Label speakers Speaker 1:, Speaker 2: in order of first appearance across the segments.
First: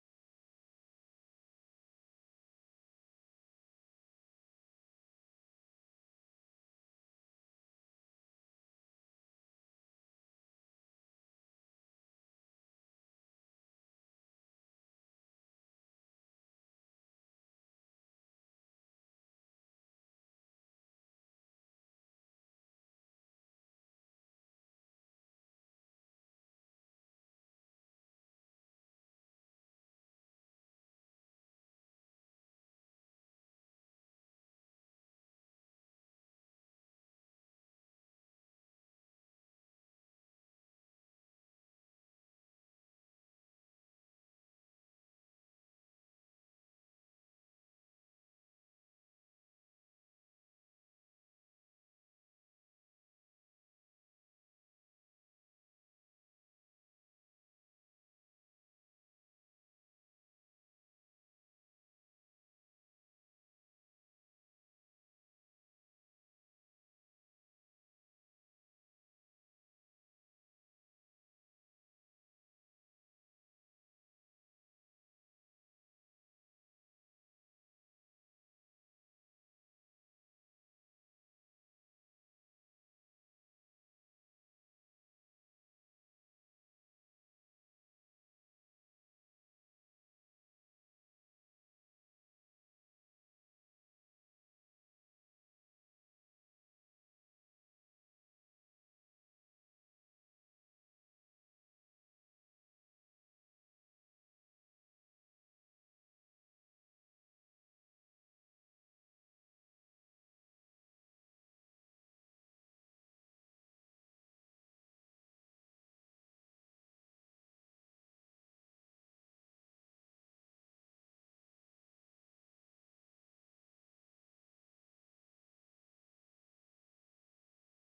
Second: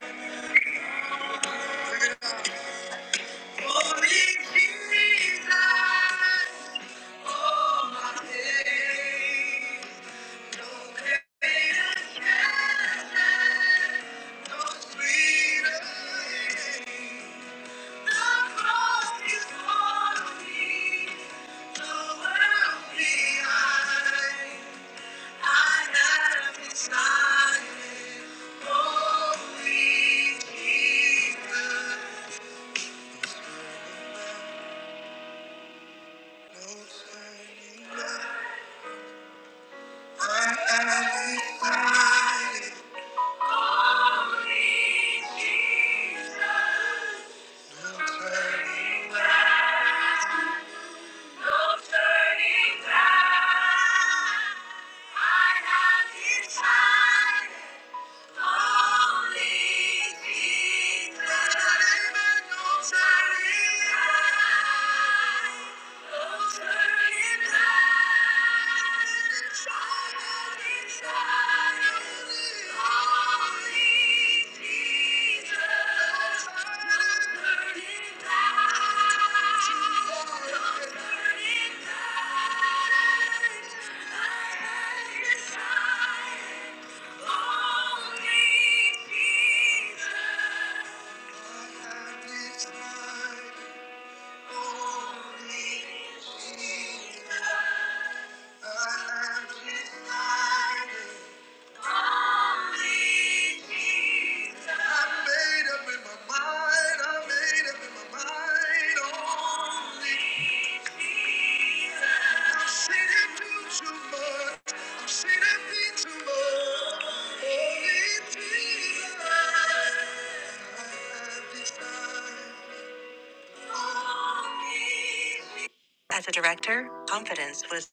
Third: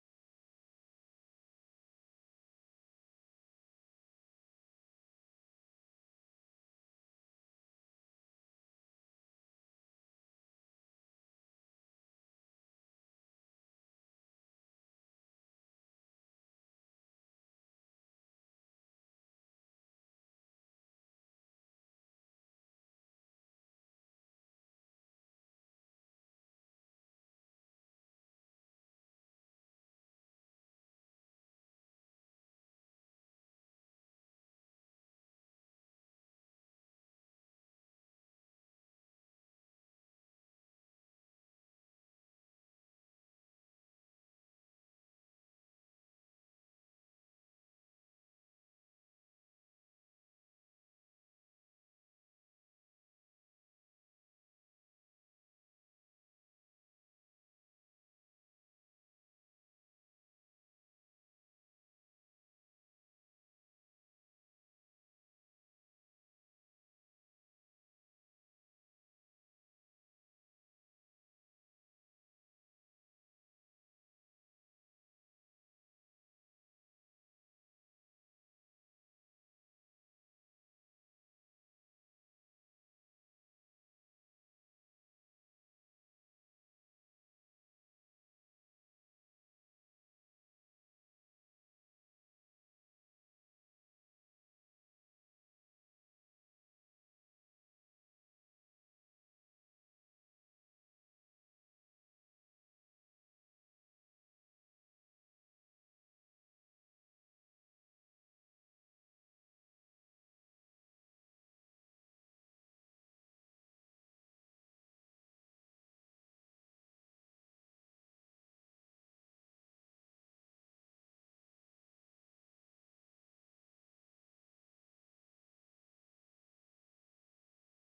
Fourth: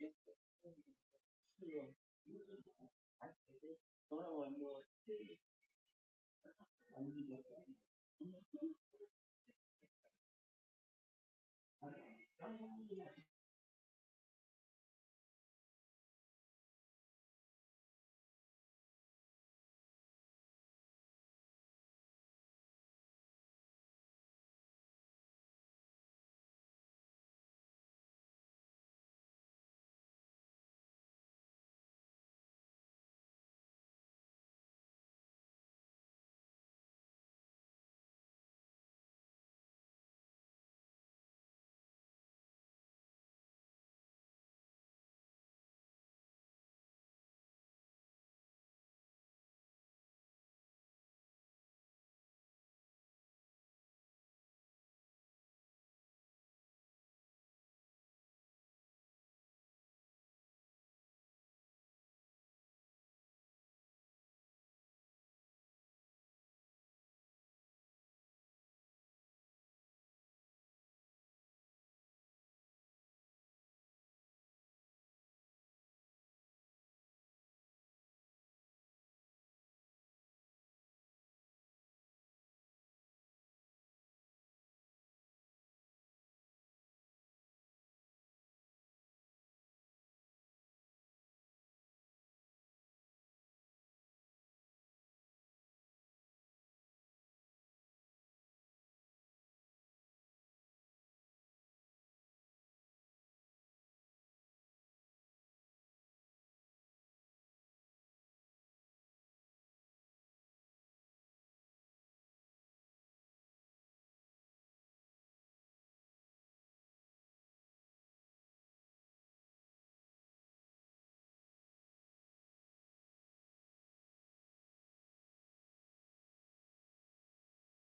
Speaker 1: Yes. Yes.
Speaker 2: Holy Jesus, oh my day.
Speaker 1: Yes.
Speaker 2: No turning back. I have decided only Jesus. Amen. No turning back. No turning back. The child inside of me. Only Jesus. No turning back. No turning back. I have decided. As a director, confidence was.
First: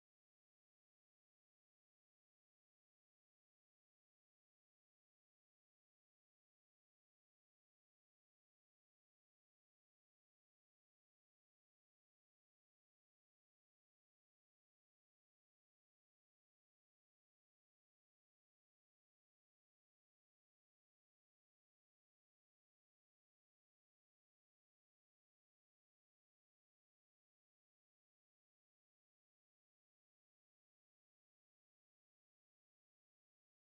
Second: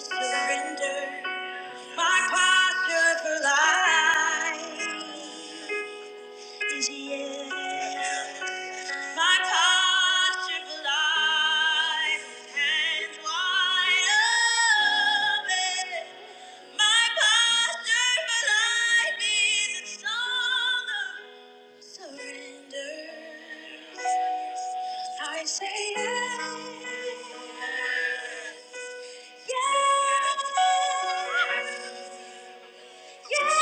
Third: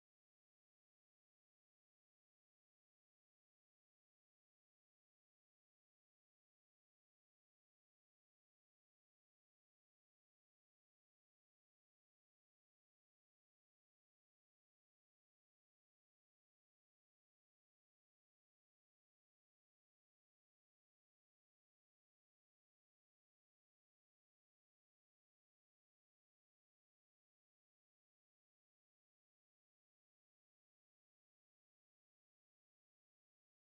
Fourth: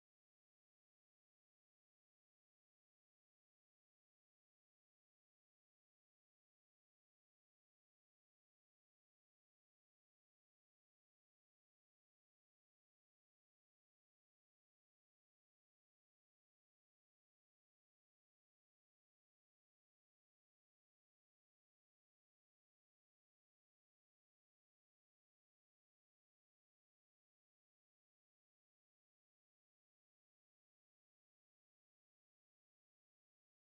Speaker 2: Surrender my posture for life is yes. My posture for hands wide open. My posture for life is in surrender. I say yes, yes, yes. Yeah!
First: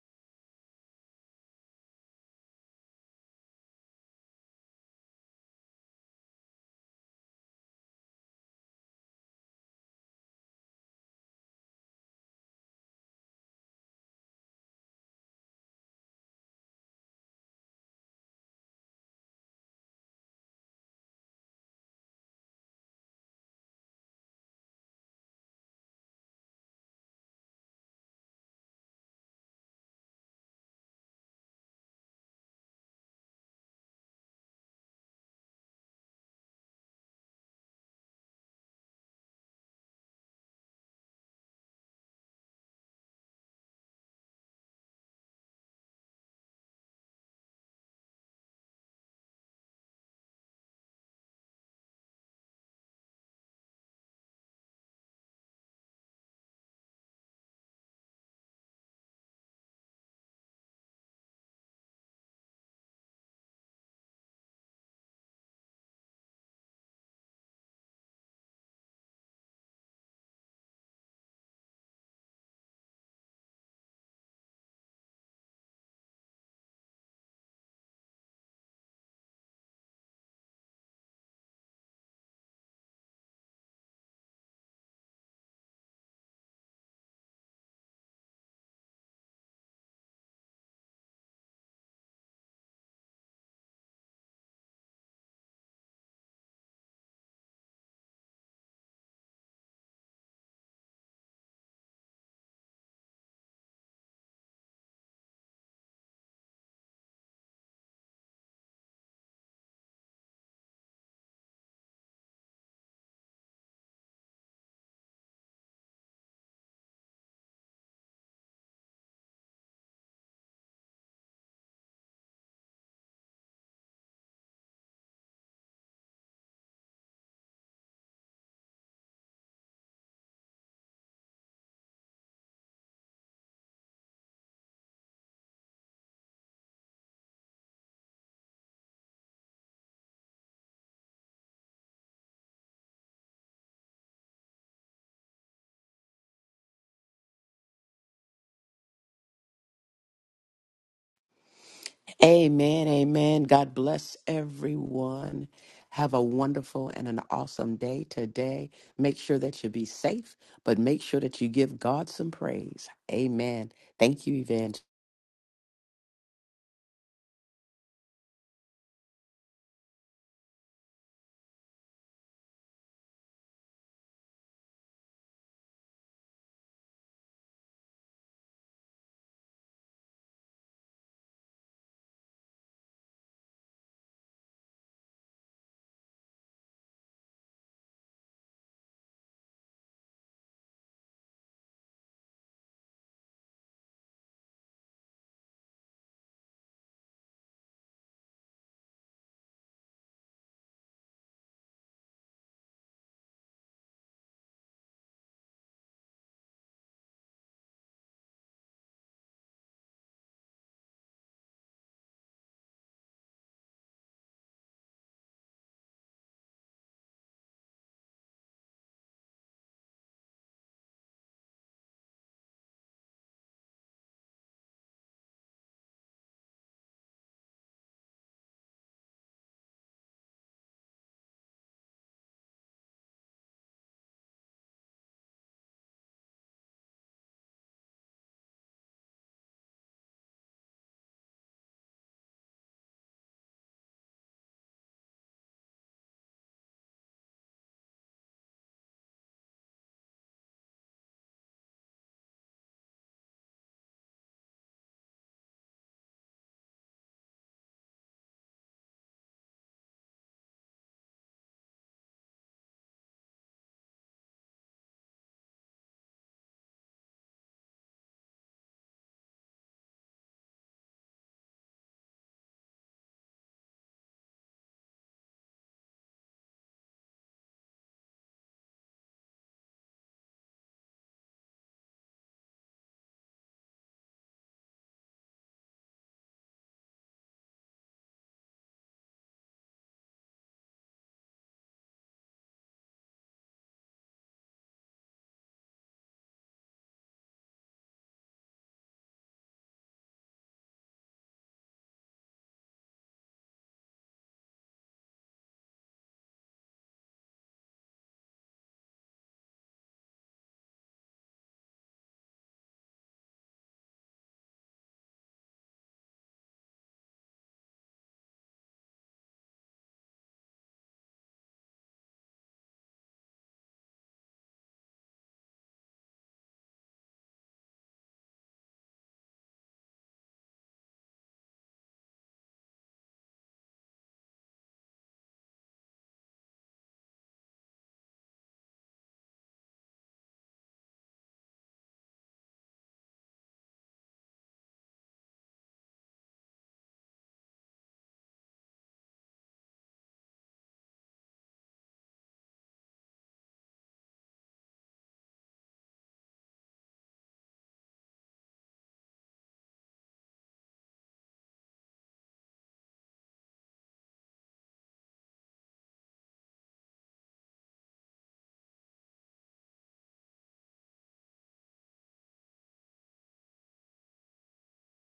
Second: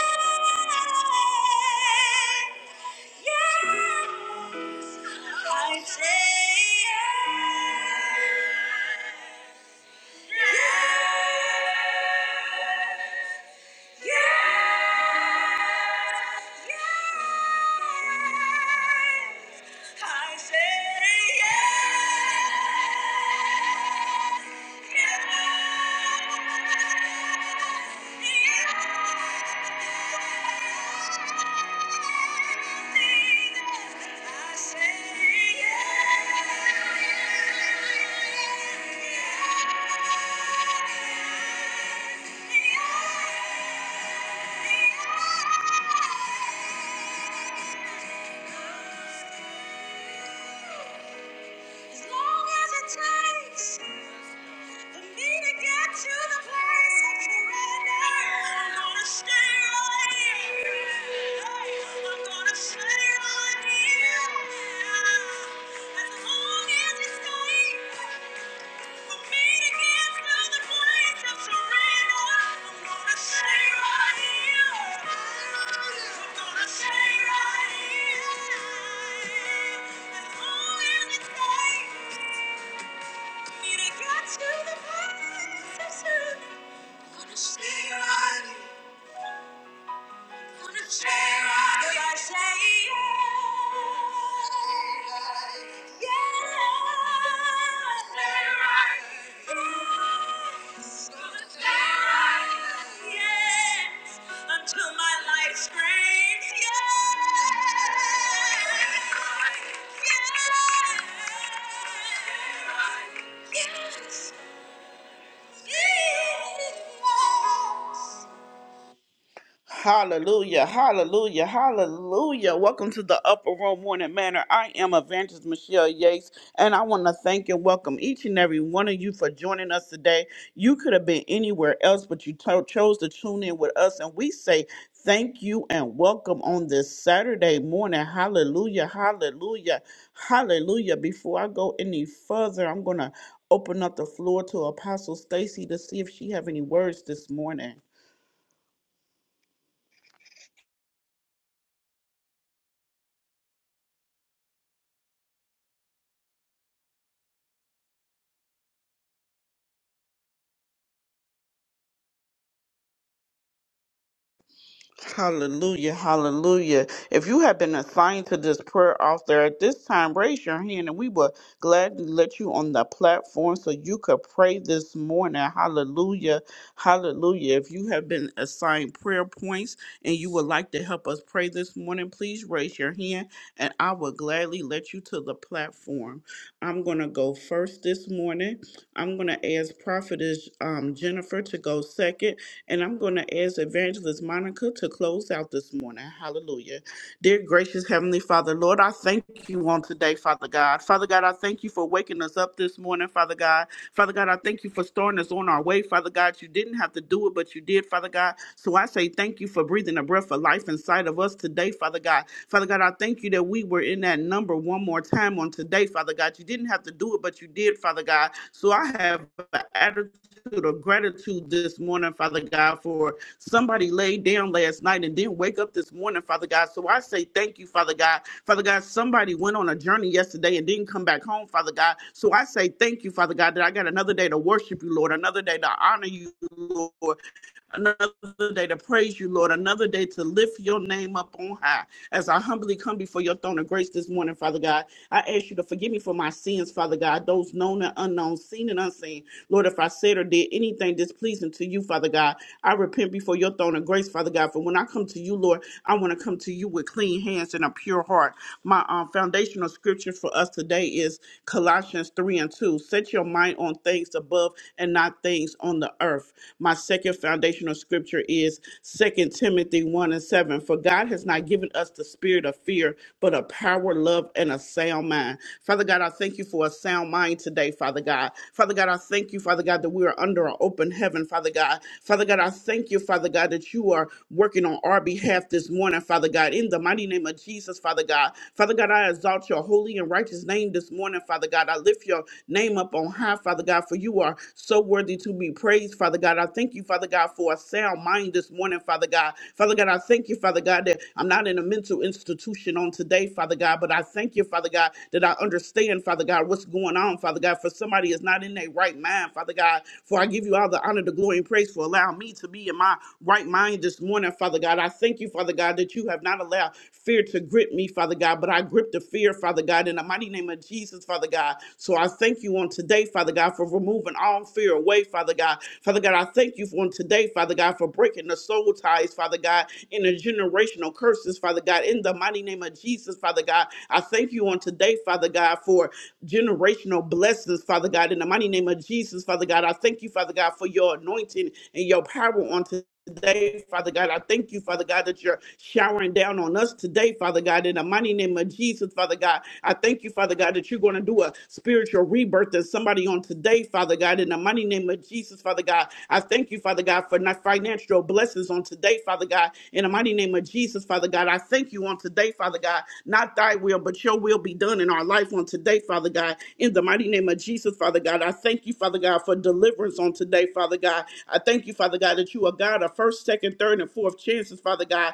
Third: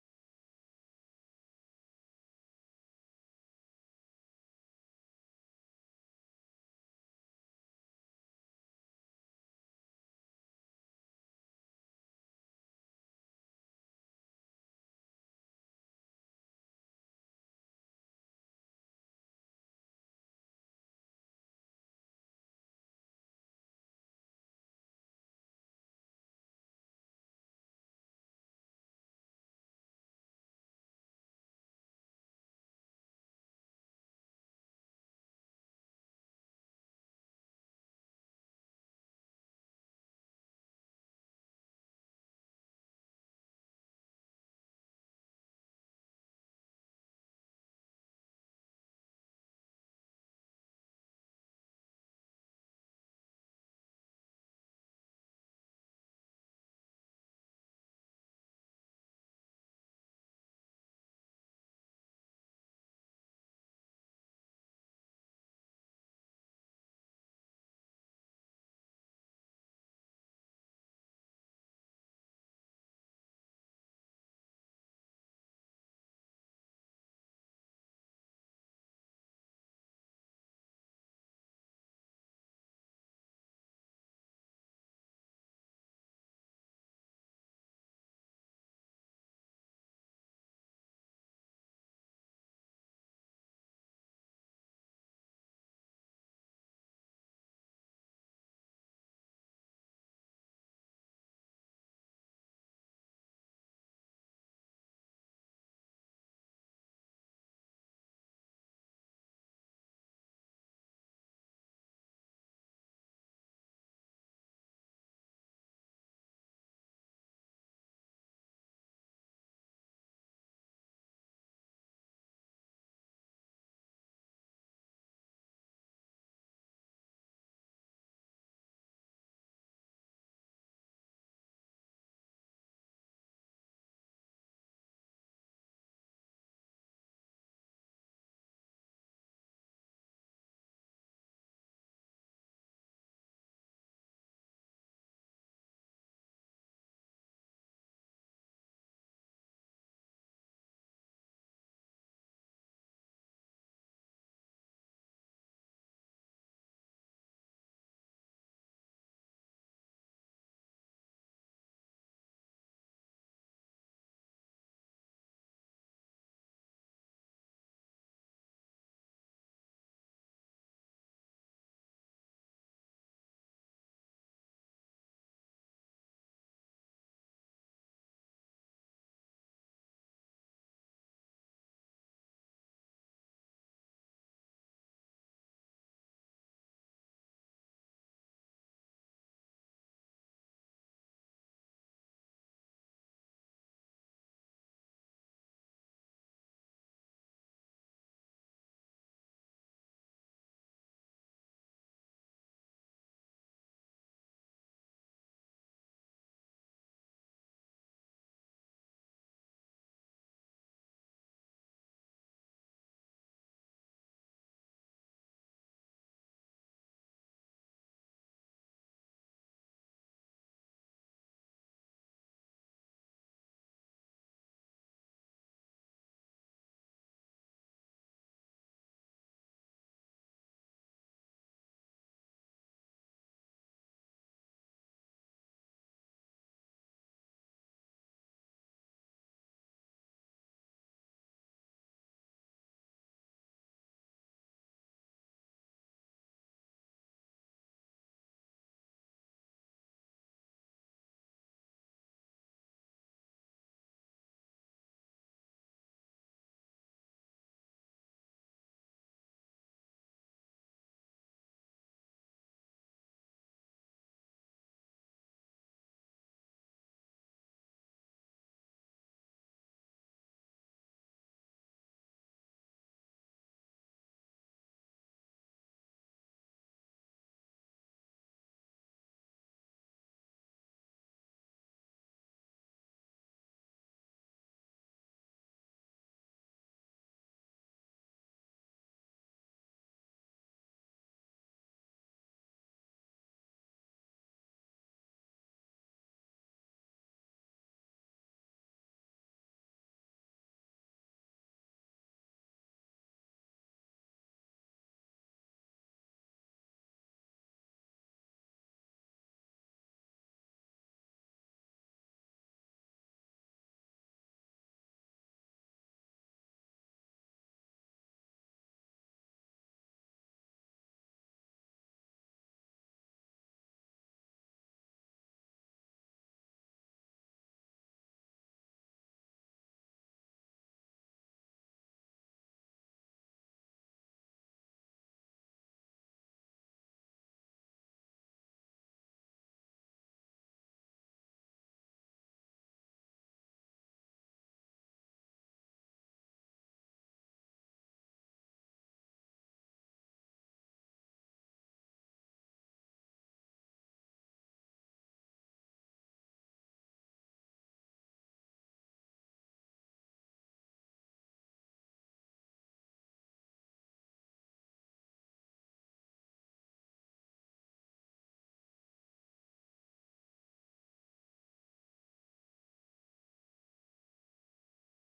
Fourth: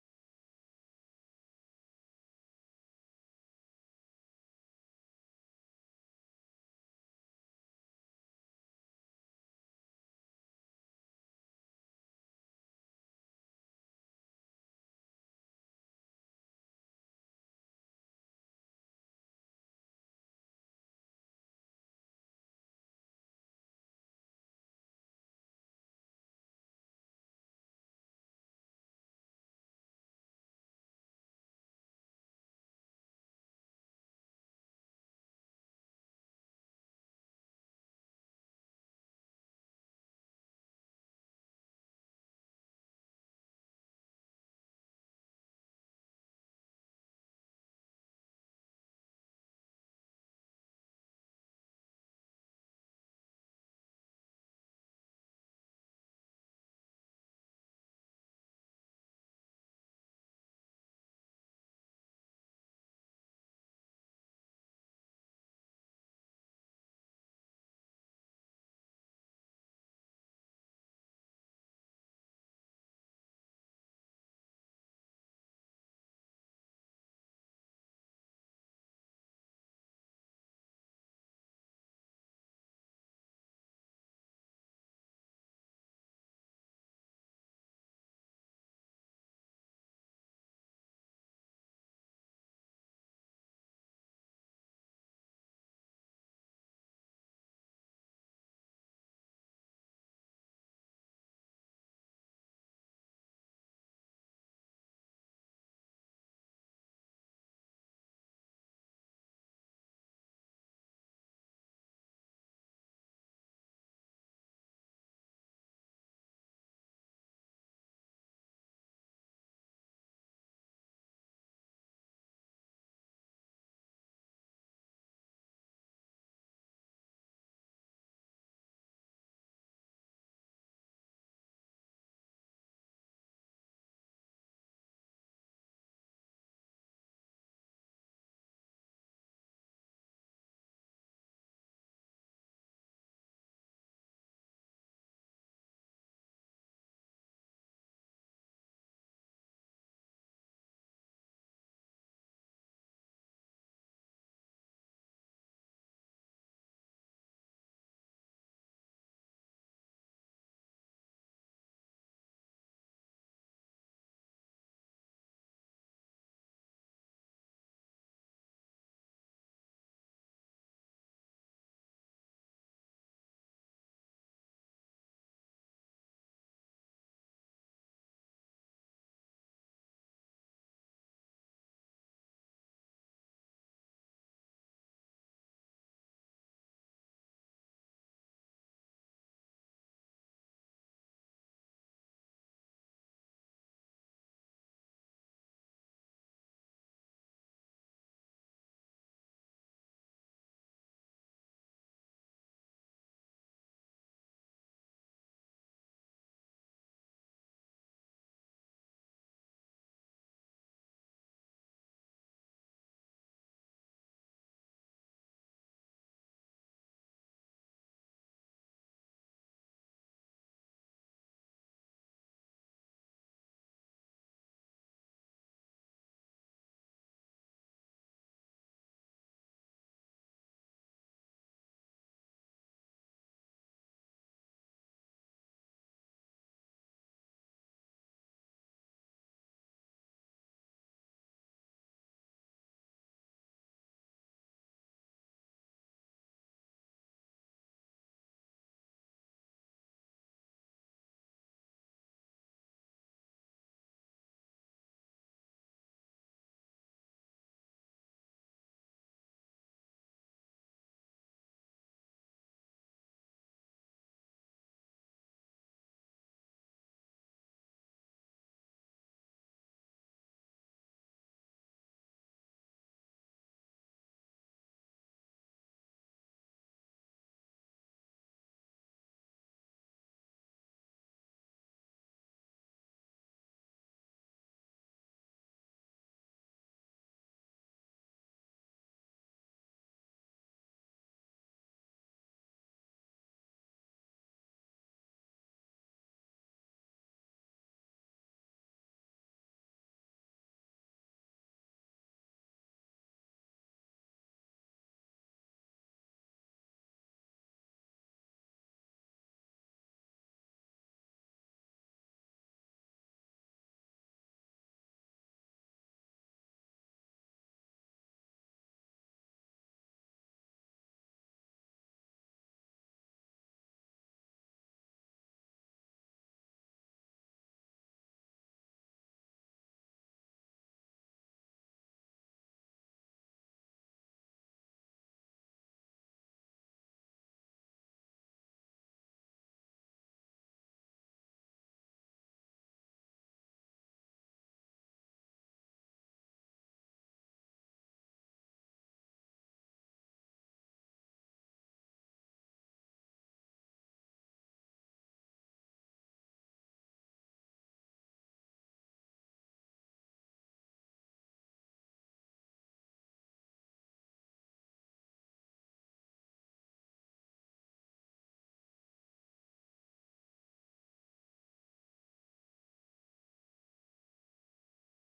Speaker 2: As long as it takes For me to get to the place of surrender, I'm gonna stay right here. Hey, I'm gonna stay right here. As long as it's safe. Stay right here. Until my life screams, yes, yes, yes, yes. Hallelujah, hallelujah, hallelujah. Welcome to the Upper Room Morning Manor. I am Evangelist Michelle Yates, and I want to thank and welcome each and every one of you for joining us today. You could have been anywhere else, but you to- chose to tune in with us, and we say thank you and welcome on this Saturday morning. Hallelujah, hallelujah, hallelujah. Before I go any further, I'm going to open up the floor to Apostle Stacy to see if she have any words this morning.
Speaker 3: Amen. Amen. God bless everyone. Have a wonderful and an awesome day today. Make sure that you be safe, but make sure that you give God some praise. Amen. Thank you, Evangelist.
Speaker 2: Hallelujah, hallelujah. If you have been assigned to this prayer altar at this time, raise your hand and we will gladly let you on the platform so you could pray this morning. Hallelujah, hallelujah. If you have been assigned prayer points and you would like to help us pray this morning, please raise your hand and I will gladly let you to the platform. I'm going to go first this morning. I'm going to ask Prophetess um, Jennifer to go second and I'm going to ask Evangelist Monica to close out this morning. Hallelujah. Dear gracious Heavenly Father, Lord, I thank you on today, Father God. Father God, I thank you for waking us up this morning, Father God. Father God, I thank you for starting us on our way, Father God. You didn't have to do it, but you did, Father God. So I say thank you for breathing a breath of life inside of us today, Father God. Father God, I thank you that we were in that number one more time on today, Father God. You didn't have to do it, but you did, Father God. So I have an attitude of gratitude this morning, Father God, for somebody laid down last night and didn't wake up this morning, Father God. So I say thank you, Father God. Father God, somebody went on a journey yesterday and didn't come back home, Father God. So I say thank you, Father God, that I got another day to worship you, Lord, another day to honor you, Lord, another day to praise you, Lord, another day to lift your name up on high. As I humbly come before your throne of grace this morning, Father God, I ask you to forgive me for my sins, Father God, those known and unknown, seen and unseen. Lord, if I said or did anything displeasing to you, Father God, I repent before your throne of grace, Father God. For when I come to you, Lord, I want to come to you with clean hands and a pure heart. My um, foundational scripture for us today is Colossians 3 and 2. Set your mind on things above and not things things on the earth. My second foundational scripture is Second Timothy 1 and 7. For God has not given us the spirit of fear, but a power, love, and a sound mind. Father God, I thank you for a sound mind today, Father God. Father God, I thank you, Father God, that we are under an open heaven, Father God. Father God, I thank you, Father God, that you are working on our behalf this morning, Father God, in the mighty name of Jesus, Father God. Father God, I exalt your holy and righteous name this morning, Father God. I lift your name up on high, Father God, for you are so worthy to be praised, Father God. I thank you, Father God, for a sound mind this morning, Father God. Father God, I thank you, Father God, that I'm not in a mental institution on today, Father God, but I thank you, Father God, that I understand, Father God, what's going on, Father God, for somebody is not in their right mind, Father God. For I give you all the honor, the glory, and praise for allowing me to to be in my right mind this morning, Father God. I thank you, Father God, that you have not allowed fear to grip me, Father God, but I grip the fear, Father God, in the mighty name of Jesus, Father God. So I thank you on today, Father God, for removing all fear away, Father God. Father God, I thank you for on today, Father God, for breaking the soul ties, Father God, in the generational curses, Father God, in the mighty name of Jesus, Father God. I thank you on today, Father God, for generational blessings, Father God. In the mighty name of Jesus, Father God, I thank you, Father God, for your anointing and your power on today, Father God. I thank you, Father God, that you're showering down on us today, Father God. In the mighty name of Jesus, Father God, I thank you, Father God, that you're going to do a spiritual rebirth in somebody on today, today, Father God, in the mighty name of Jesus, Father God. I thank you, Father God, for not financial blessings on today, Father God. In the mighty name of Jesus, Father God, I thank you on today, Father God. Not thy will, but your will be done in our life on today, Father God. In the mighty name of Jesus, Father God, I thank you, Father God, for deliverance on today, Father God. I thank you, Father God, that you are God of first, second, third, and fourth chances, Father God.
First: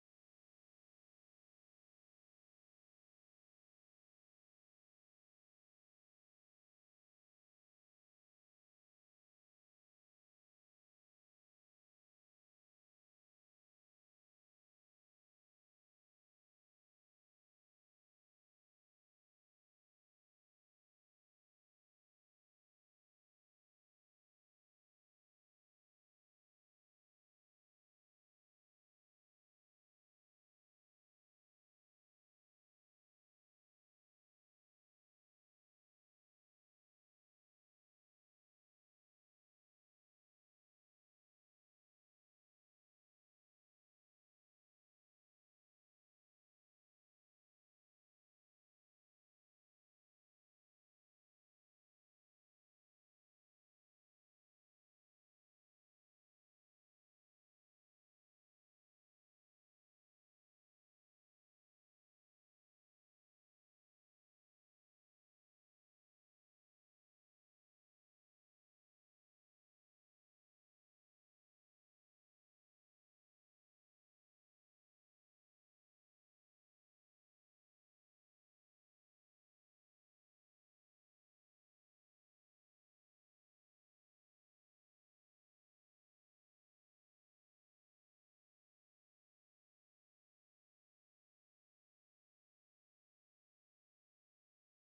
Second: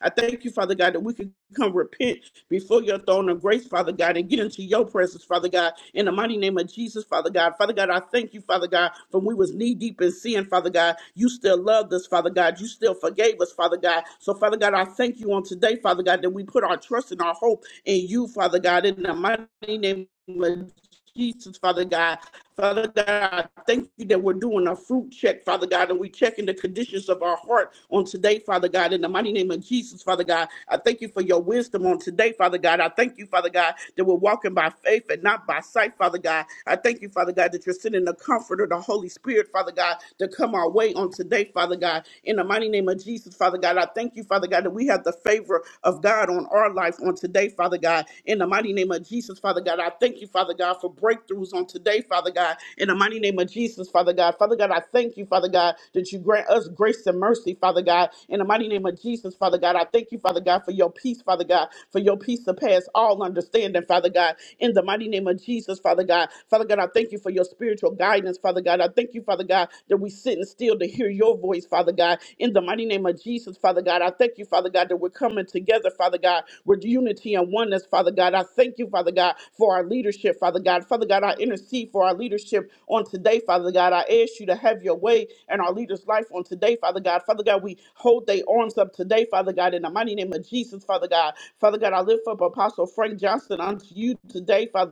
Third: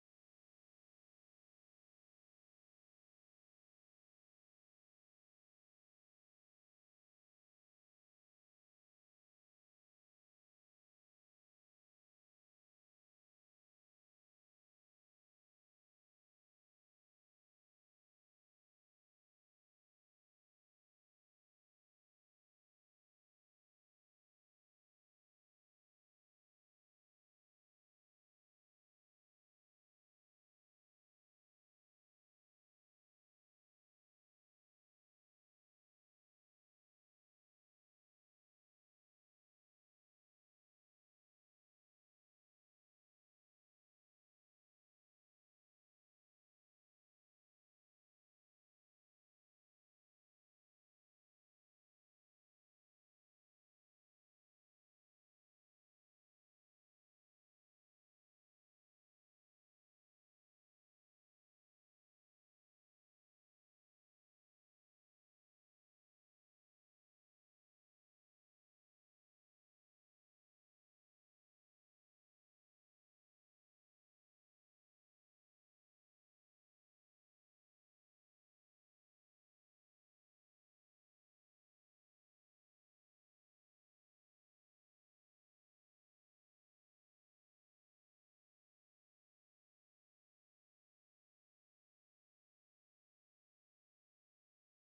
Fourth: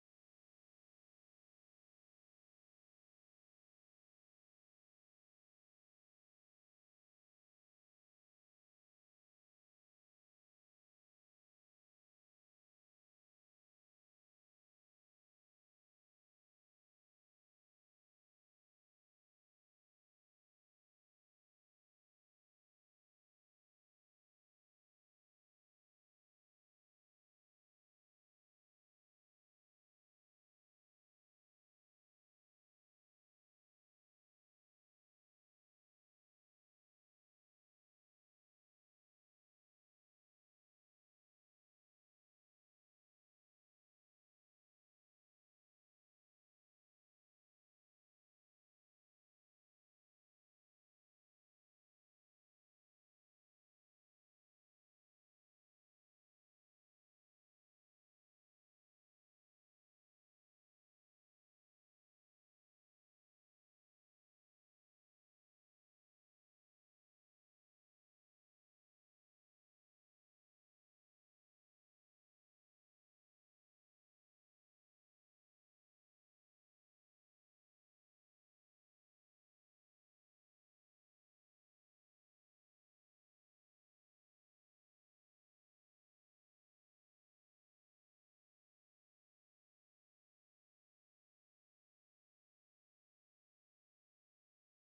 Speaker 2: I thank you, Father God, that we can come repent before your throne of grace, Father God, and get into your presence, Father God, in the mighty name of Jesus, Father God. Father God, I thank you, Father God, for we was knee deep in sin, Father God. You still loved us, Father God. You still forgave us, Father God. So, Father God, I thank you on today, Father God, that we put our trust and our hope in you, Father God, in the mighty name of Jesus, Father God. Father God, I thank you that we're doing a fruit check, Father God, and we're checking the conditions of our heart on today, Father God, in the mighty name of Jesus, Father God. I thank you for your wisdom on today, Father God. I thank you, Father God, that we're walking by faith and not by sight, Father God. I thank you, Father God, that you're sending the comforter, the Holy Spirit, Father God, to come our way on today, Father God. In the mighty name of Jesus, Father God, I thank you, Father God, that we have the favor of God on our our life on today, Father God. In the mighty name of Jesus, Father God, I thank you, Father God, for breakthroughs on today, Father God. In the mighty name of Jesus, Father God. Father God, I thank you, Father God, that you grant us grace and mercy, Father God. In the mighty name of Jesus, Father God, I thank you, Father God, for your peace, Father God, for your peace surpass all understanding, Father God. In the mighty name of Jesus, Father God. Father God, I thank you for your spiritual guidance, Father God. I thank you, Father God, that we sit and still still to hear your voice, Father God. In the mighty name of Jesus, Father God, I thank you, Father God, that we're coming together, Father God, with unity and oneness, Father God. I thank you, Father God, for our leadership, Father God. Father God, I intercede for our leadership on today, Father God. I ask you to have your way in our leaders' life on today, Father God. Father God, we hold their arms up today, Father God, in the mighty name of Jesus, Father God. Father God, I lift up Apostle Frank Johnson unto you today, Father.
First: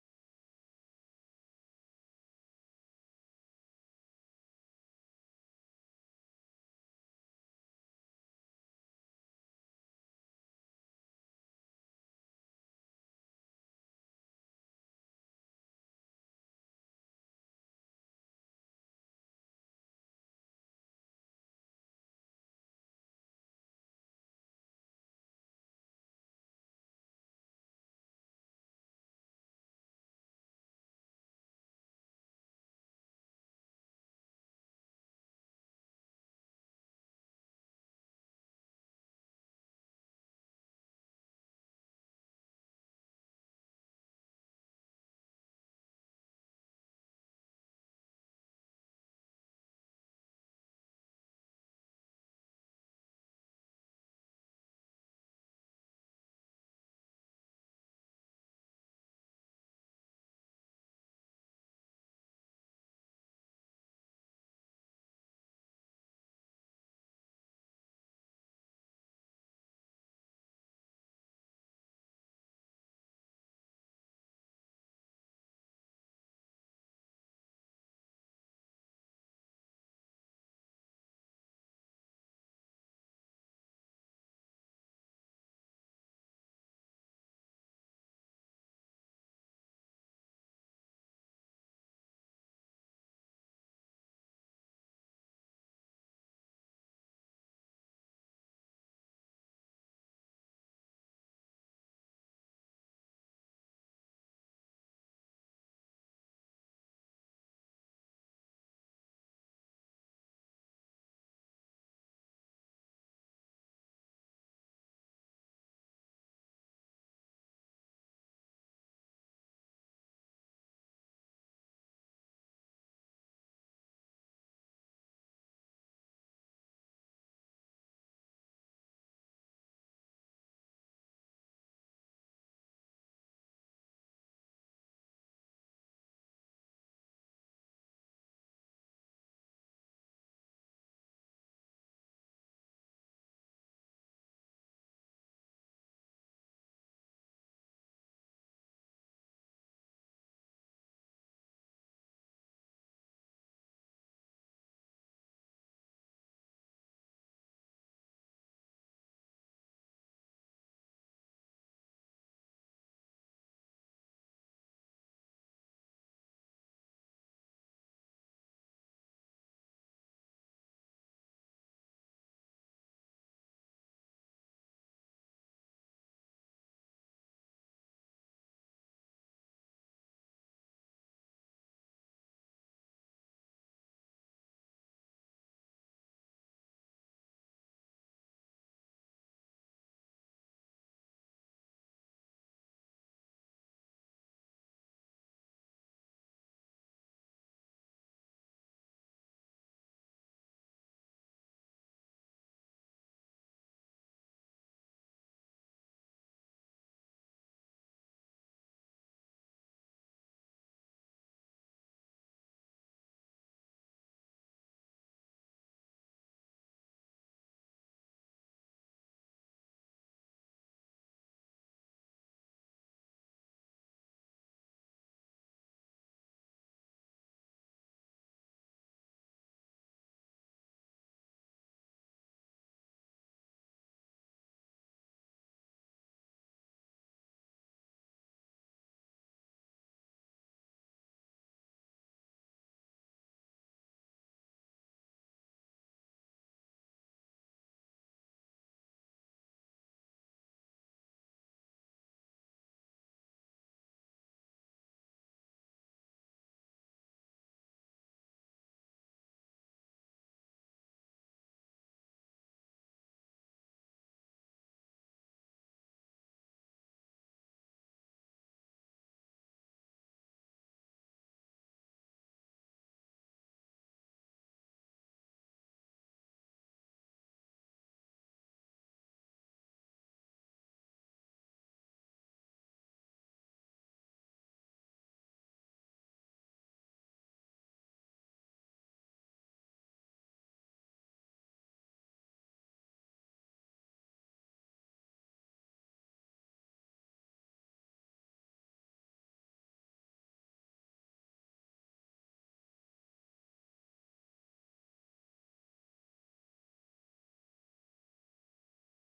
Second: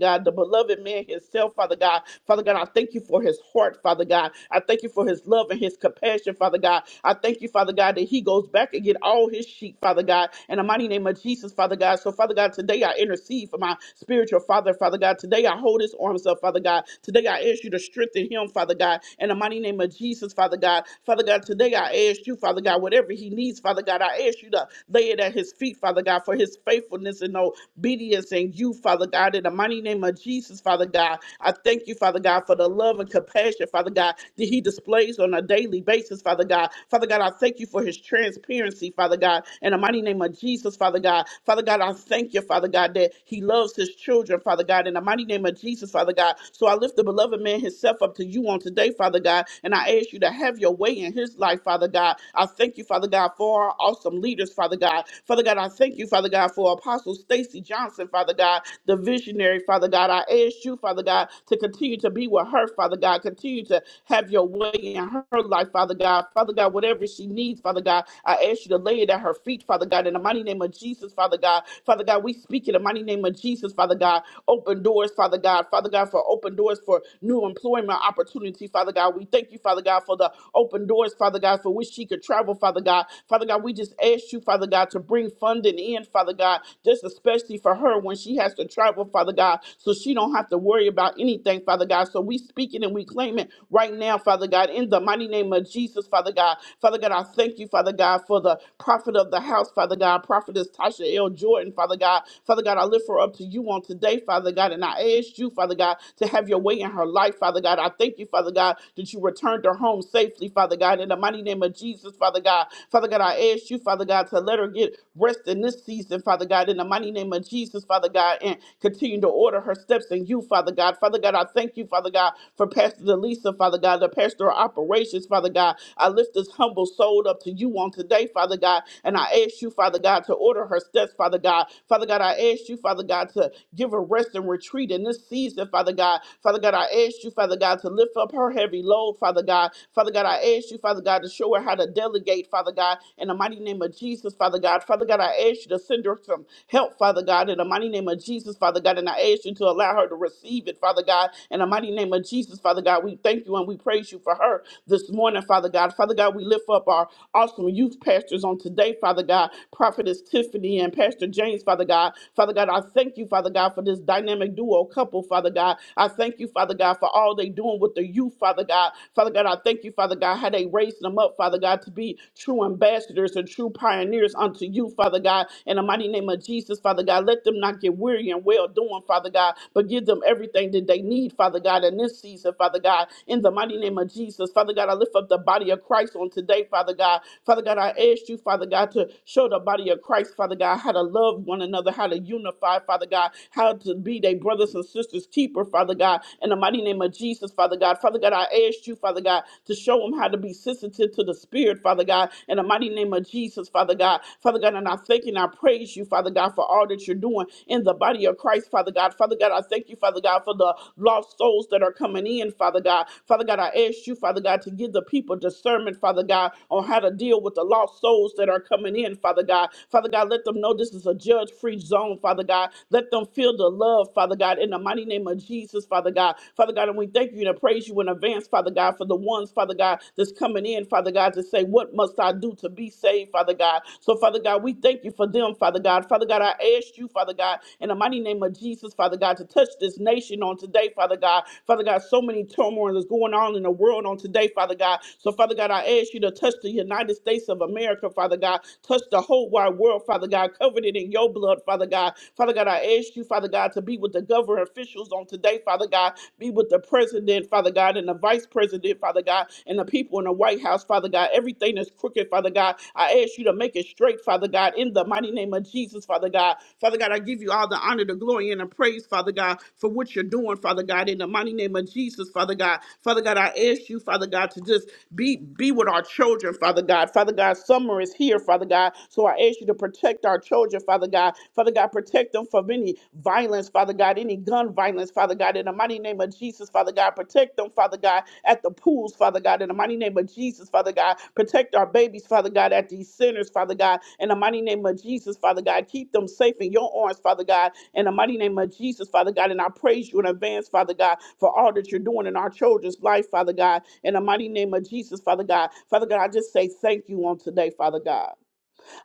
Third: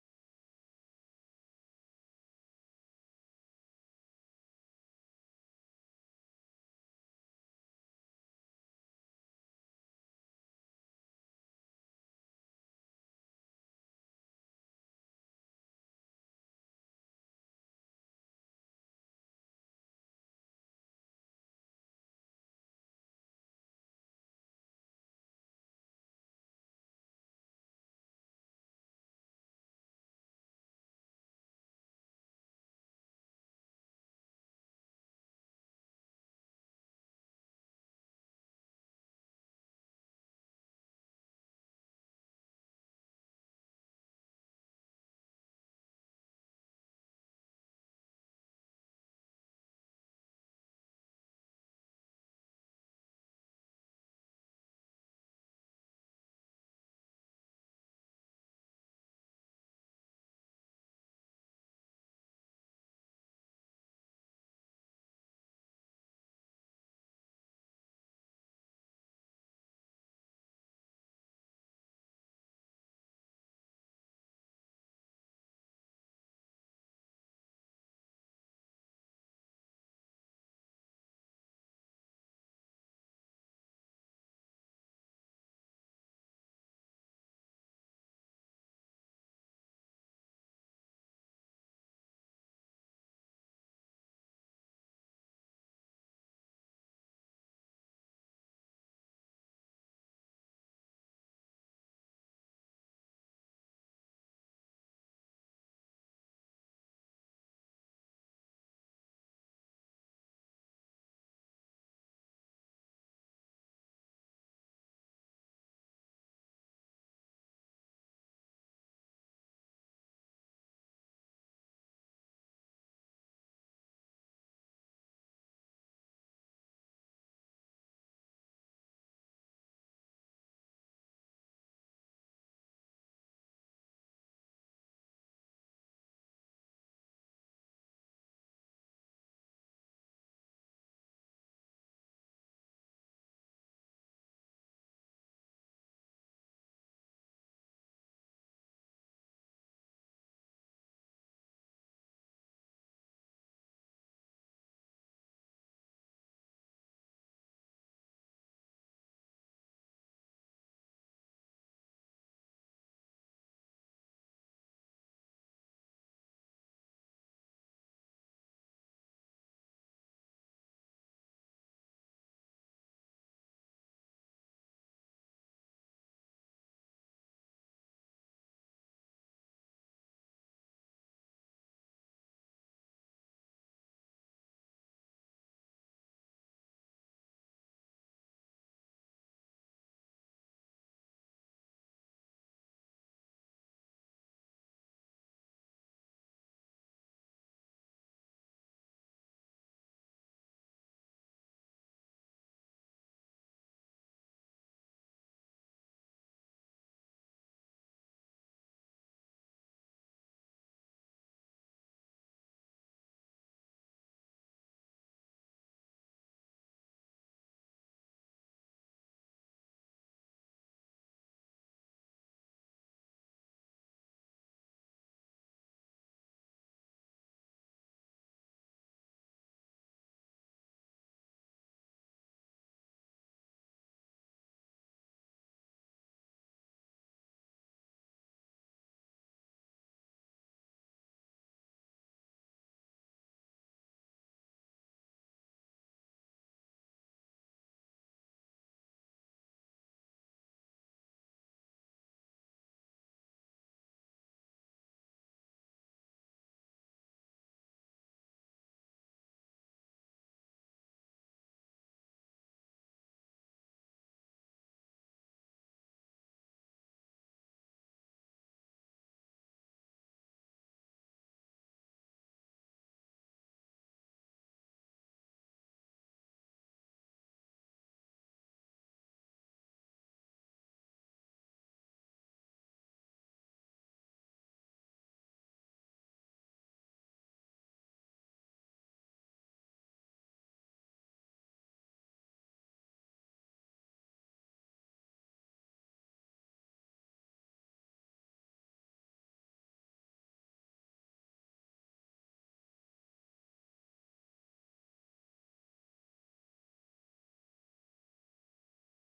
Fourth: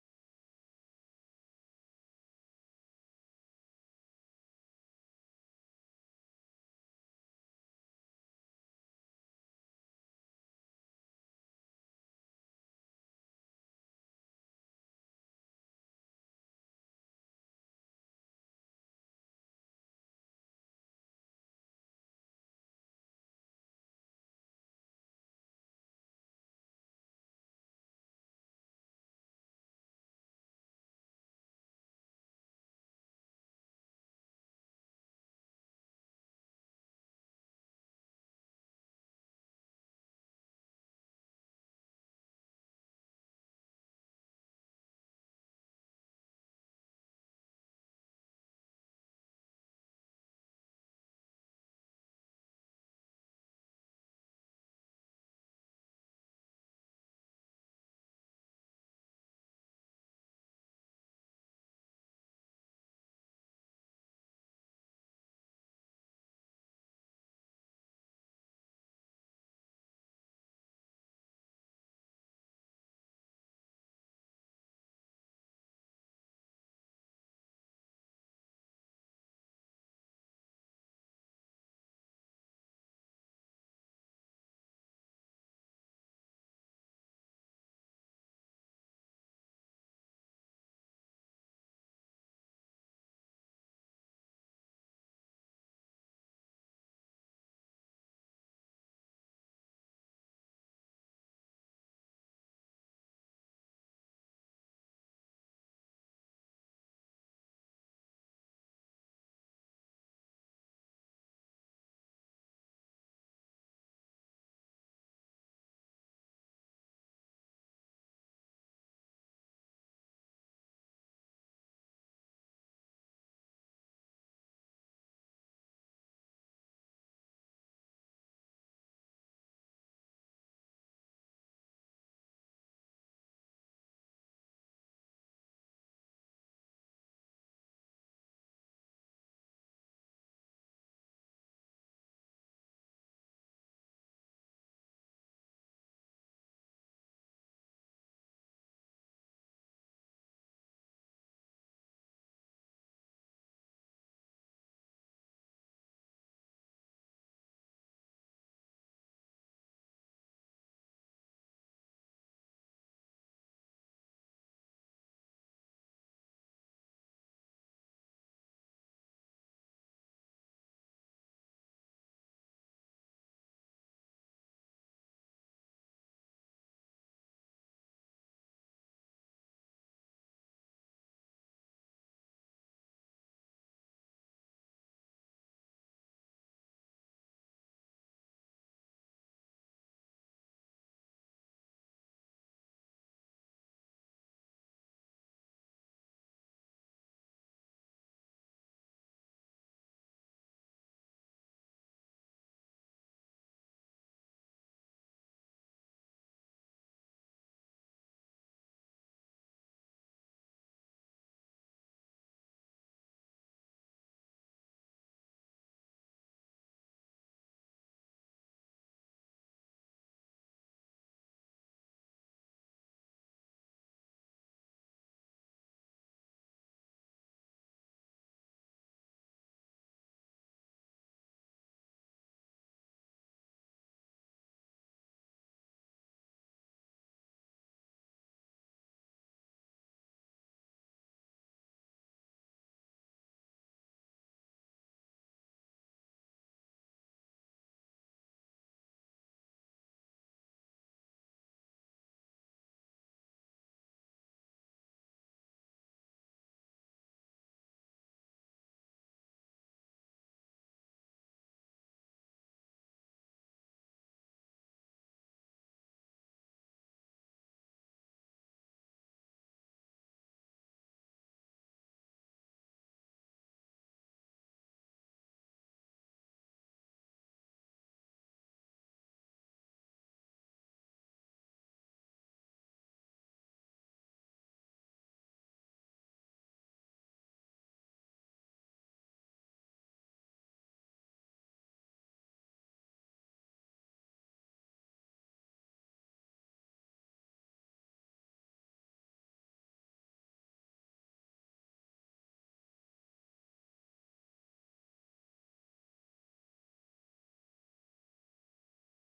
Speaker 2: God, the beloved man himself, Father God. Father God, I thank you for his heart, Father God. I thank you for his love and his compassion, Father God. I thank you, Father God, that he goes back and get all his sheep, Father God, in the mighty name of Jesus, Father God. So, Father God, today I intercede for my spiritual father, Father God. Today I hold his arms up, Father God. Today I ask you to strengthen him, Father God, in the mighty name of Jesus, Father God. Father God, today I ask you, Father God, whatever he needs, Father God, I ask you to lay it at his feet, Father God, for his faithfulness and obedience obedience in you, Father God, in the mighty name of Jesus, Father God. I thank you, Father God, for the love and compassion, Father God, that He displays on a daily basis, Father God. Father God, I thank you for His transparency, Father God, in the mighty name of Jesus, Father God. Father God, I thank you, Father God, that He loves His children, Father God, in the mighty name of Jesus, Father God. So I lift the beloved man himself up to you on today, Father God, and I ask you to have your way in his life, Father God. I thank you, Father God, for our awesome leaders, Father God. Father God, I thank thank you, Father God, for Apostle Stacy Johnson, Father God, the visionary, Father God. I ask you, Father God, to continue to be with her, Father God. Continue to have your way in her life, Father God. Father God, whatever she needs, Father God, I ask you to lay it at her feet, Father God, in the mighty name of Jesus, Father God. Father God, we speak in the mighty name of Jesus, Father God. Open doors, Father God. Father God, for open doors for new employment opportunity, Father God. We thank you, Father God, for the open doors, Father God, for which she could travel, Father God. Father God, we just just ask you, Father God, to bring funding in, Father God, just especially for her when she has to travel, Father God, so she don't have to worry about anything, Father God. So we speak it and we claim it right now, Father God, in the mighty name of Jesus, Father God. Father God, I thank you, Father God, for the prophet of the house, Father God, prophetess Tasha L. Jordan, Father God. Father God, I lift her up to you on today, Father God, and I ask you, Father God, to have your way in her life, Father God. I thank you, Father God, that you returned her home safely, Father God, in the mighty name of Jesus. Jesus, Father God. Father God, I ask you, Father God, to let her get rest in this season, Father God, in the mighty name of Jesus, Father God, and continue to order her steps in you, Father God. Father God, I thank you, Father God, for Pastor Delisa, Father God, the pastor of operations, Father God. I lift this humble soul up to you on today, Father God, and I ask you, Father God, to order her steps, Father God. Father God, I ask you, Father God, to give her rest and retreat in this season, Father God. Father God, I ask you, Father God, to lift up her heavy load, Father God. Father Father God, I ask you, Father God, to show her how to delegate, Father God, in the mighty name of Jesus, Father God. Father God, I ask you to send her some help, Father God, in the mighty name of Jesus, Father God. And I ask you to allow her to receive it, Father God, in the mighty name of Jesus, Father God. We thank you and we praise you for her this morning, Father God. Father God, we lift up our awesome youth pastors on today, Father God, Prophetess Tiffany and Pastor James, Father God. Father God, I thank you, Father God, for this dynamic duo couple, Father God. I thank you, Father God, for all they doing with the youth you, Father God. Father God, I thank you, Father God, how they raised them up, Father God, to be true ambassadors and true pioneers unto you, Father God. In the mighty name of Jesus, Father God, let them not get weary and well doing, Father God, but give them everything that they need, Father God, in this season, Father God. In the mighty name of Jesus, Father God, I lift up the body of Christ on today, Father God. Father God, I ask you, Father God, to show the body of Christ, Father God, how to love one another, how to unify, Father God, how to be their brothers and sisters keeper, Father God. God, in the mighty name of Jesus, Father God. Father God, I ask you, Father God, to show them how to be sensitive to the Spirit, Father God, in the mighty name of Jesus, Father God. Father God, and I thank you and I praise you, Father God, for all that you're doing in the body of Christ, Father God. Father God, I thank you, Father God, for the lost souls that are coming in, Father God. Father God, I ask you, Father God, to give the people discernment, Father God, on how to deal with the lost souls that are coming in, Father God. Father God, let them know this is a judge free zone, Father God. Let them feel the love, Father. Father God, in the mighty name of Jesus, Father God. Father God, and we thank you and praise you in advance, Father God, for the ones, Father God, that's coming in, Father God, to say, What must I do to be saved, Father God? So, Father God, we thank you for them, Father God. Father God, I ask you, Father God, in the mighty name of Jesus, Father God, to touch this nation on today, Father God. Father God, so many turmoil is going on in the world on today, Father God. So, Father God, I ask you to touch the United States of America, Father God. Touch the whole wide world, Father God. Covered it in your blood, Father God. Father God, I ask you, Father God, to be with the government officials on today, Father God. Be with the president, Father God, and the vice president, Father God, and the people in the White House, Father God. Everything that's crooked, Father God, I ask you to make it straight, Father God, in the mighty name of Jesus, Father God. Father God, I give you all the honor, the glory, and the praise, Father God, for what you're doing, Father God, in the mighty name of Jesus, Father God. Father God, I ask you, Father God, to just be be with our children, Father God. Father God, summer is here, Father God. So I ask you to protect our protect our children, Father God. Father God, protect them from any violence, Father God, any gun violence, Father God, in the mighty name of Jesus, Father God. Protect them, Father God, at the pools, Father God, in the mighty name of Jesus, Father God. Protect our babies, Father God, at these centers, Father God, in the mighty name of Jesus, Father God. Keep them safe in your arms, Father God, in the mighty name of Jesus, Father God. And I praise you in advance, Father God, for all that you're doing in our children's life, Father God, in the mighty name of Jesus, Father God. Father God, I just say thank you on today, Father God.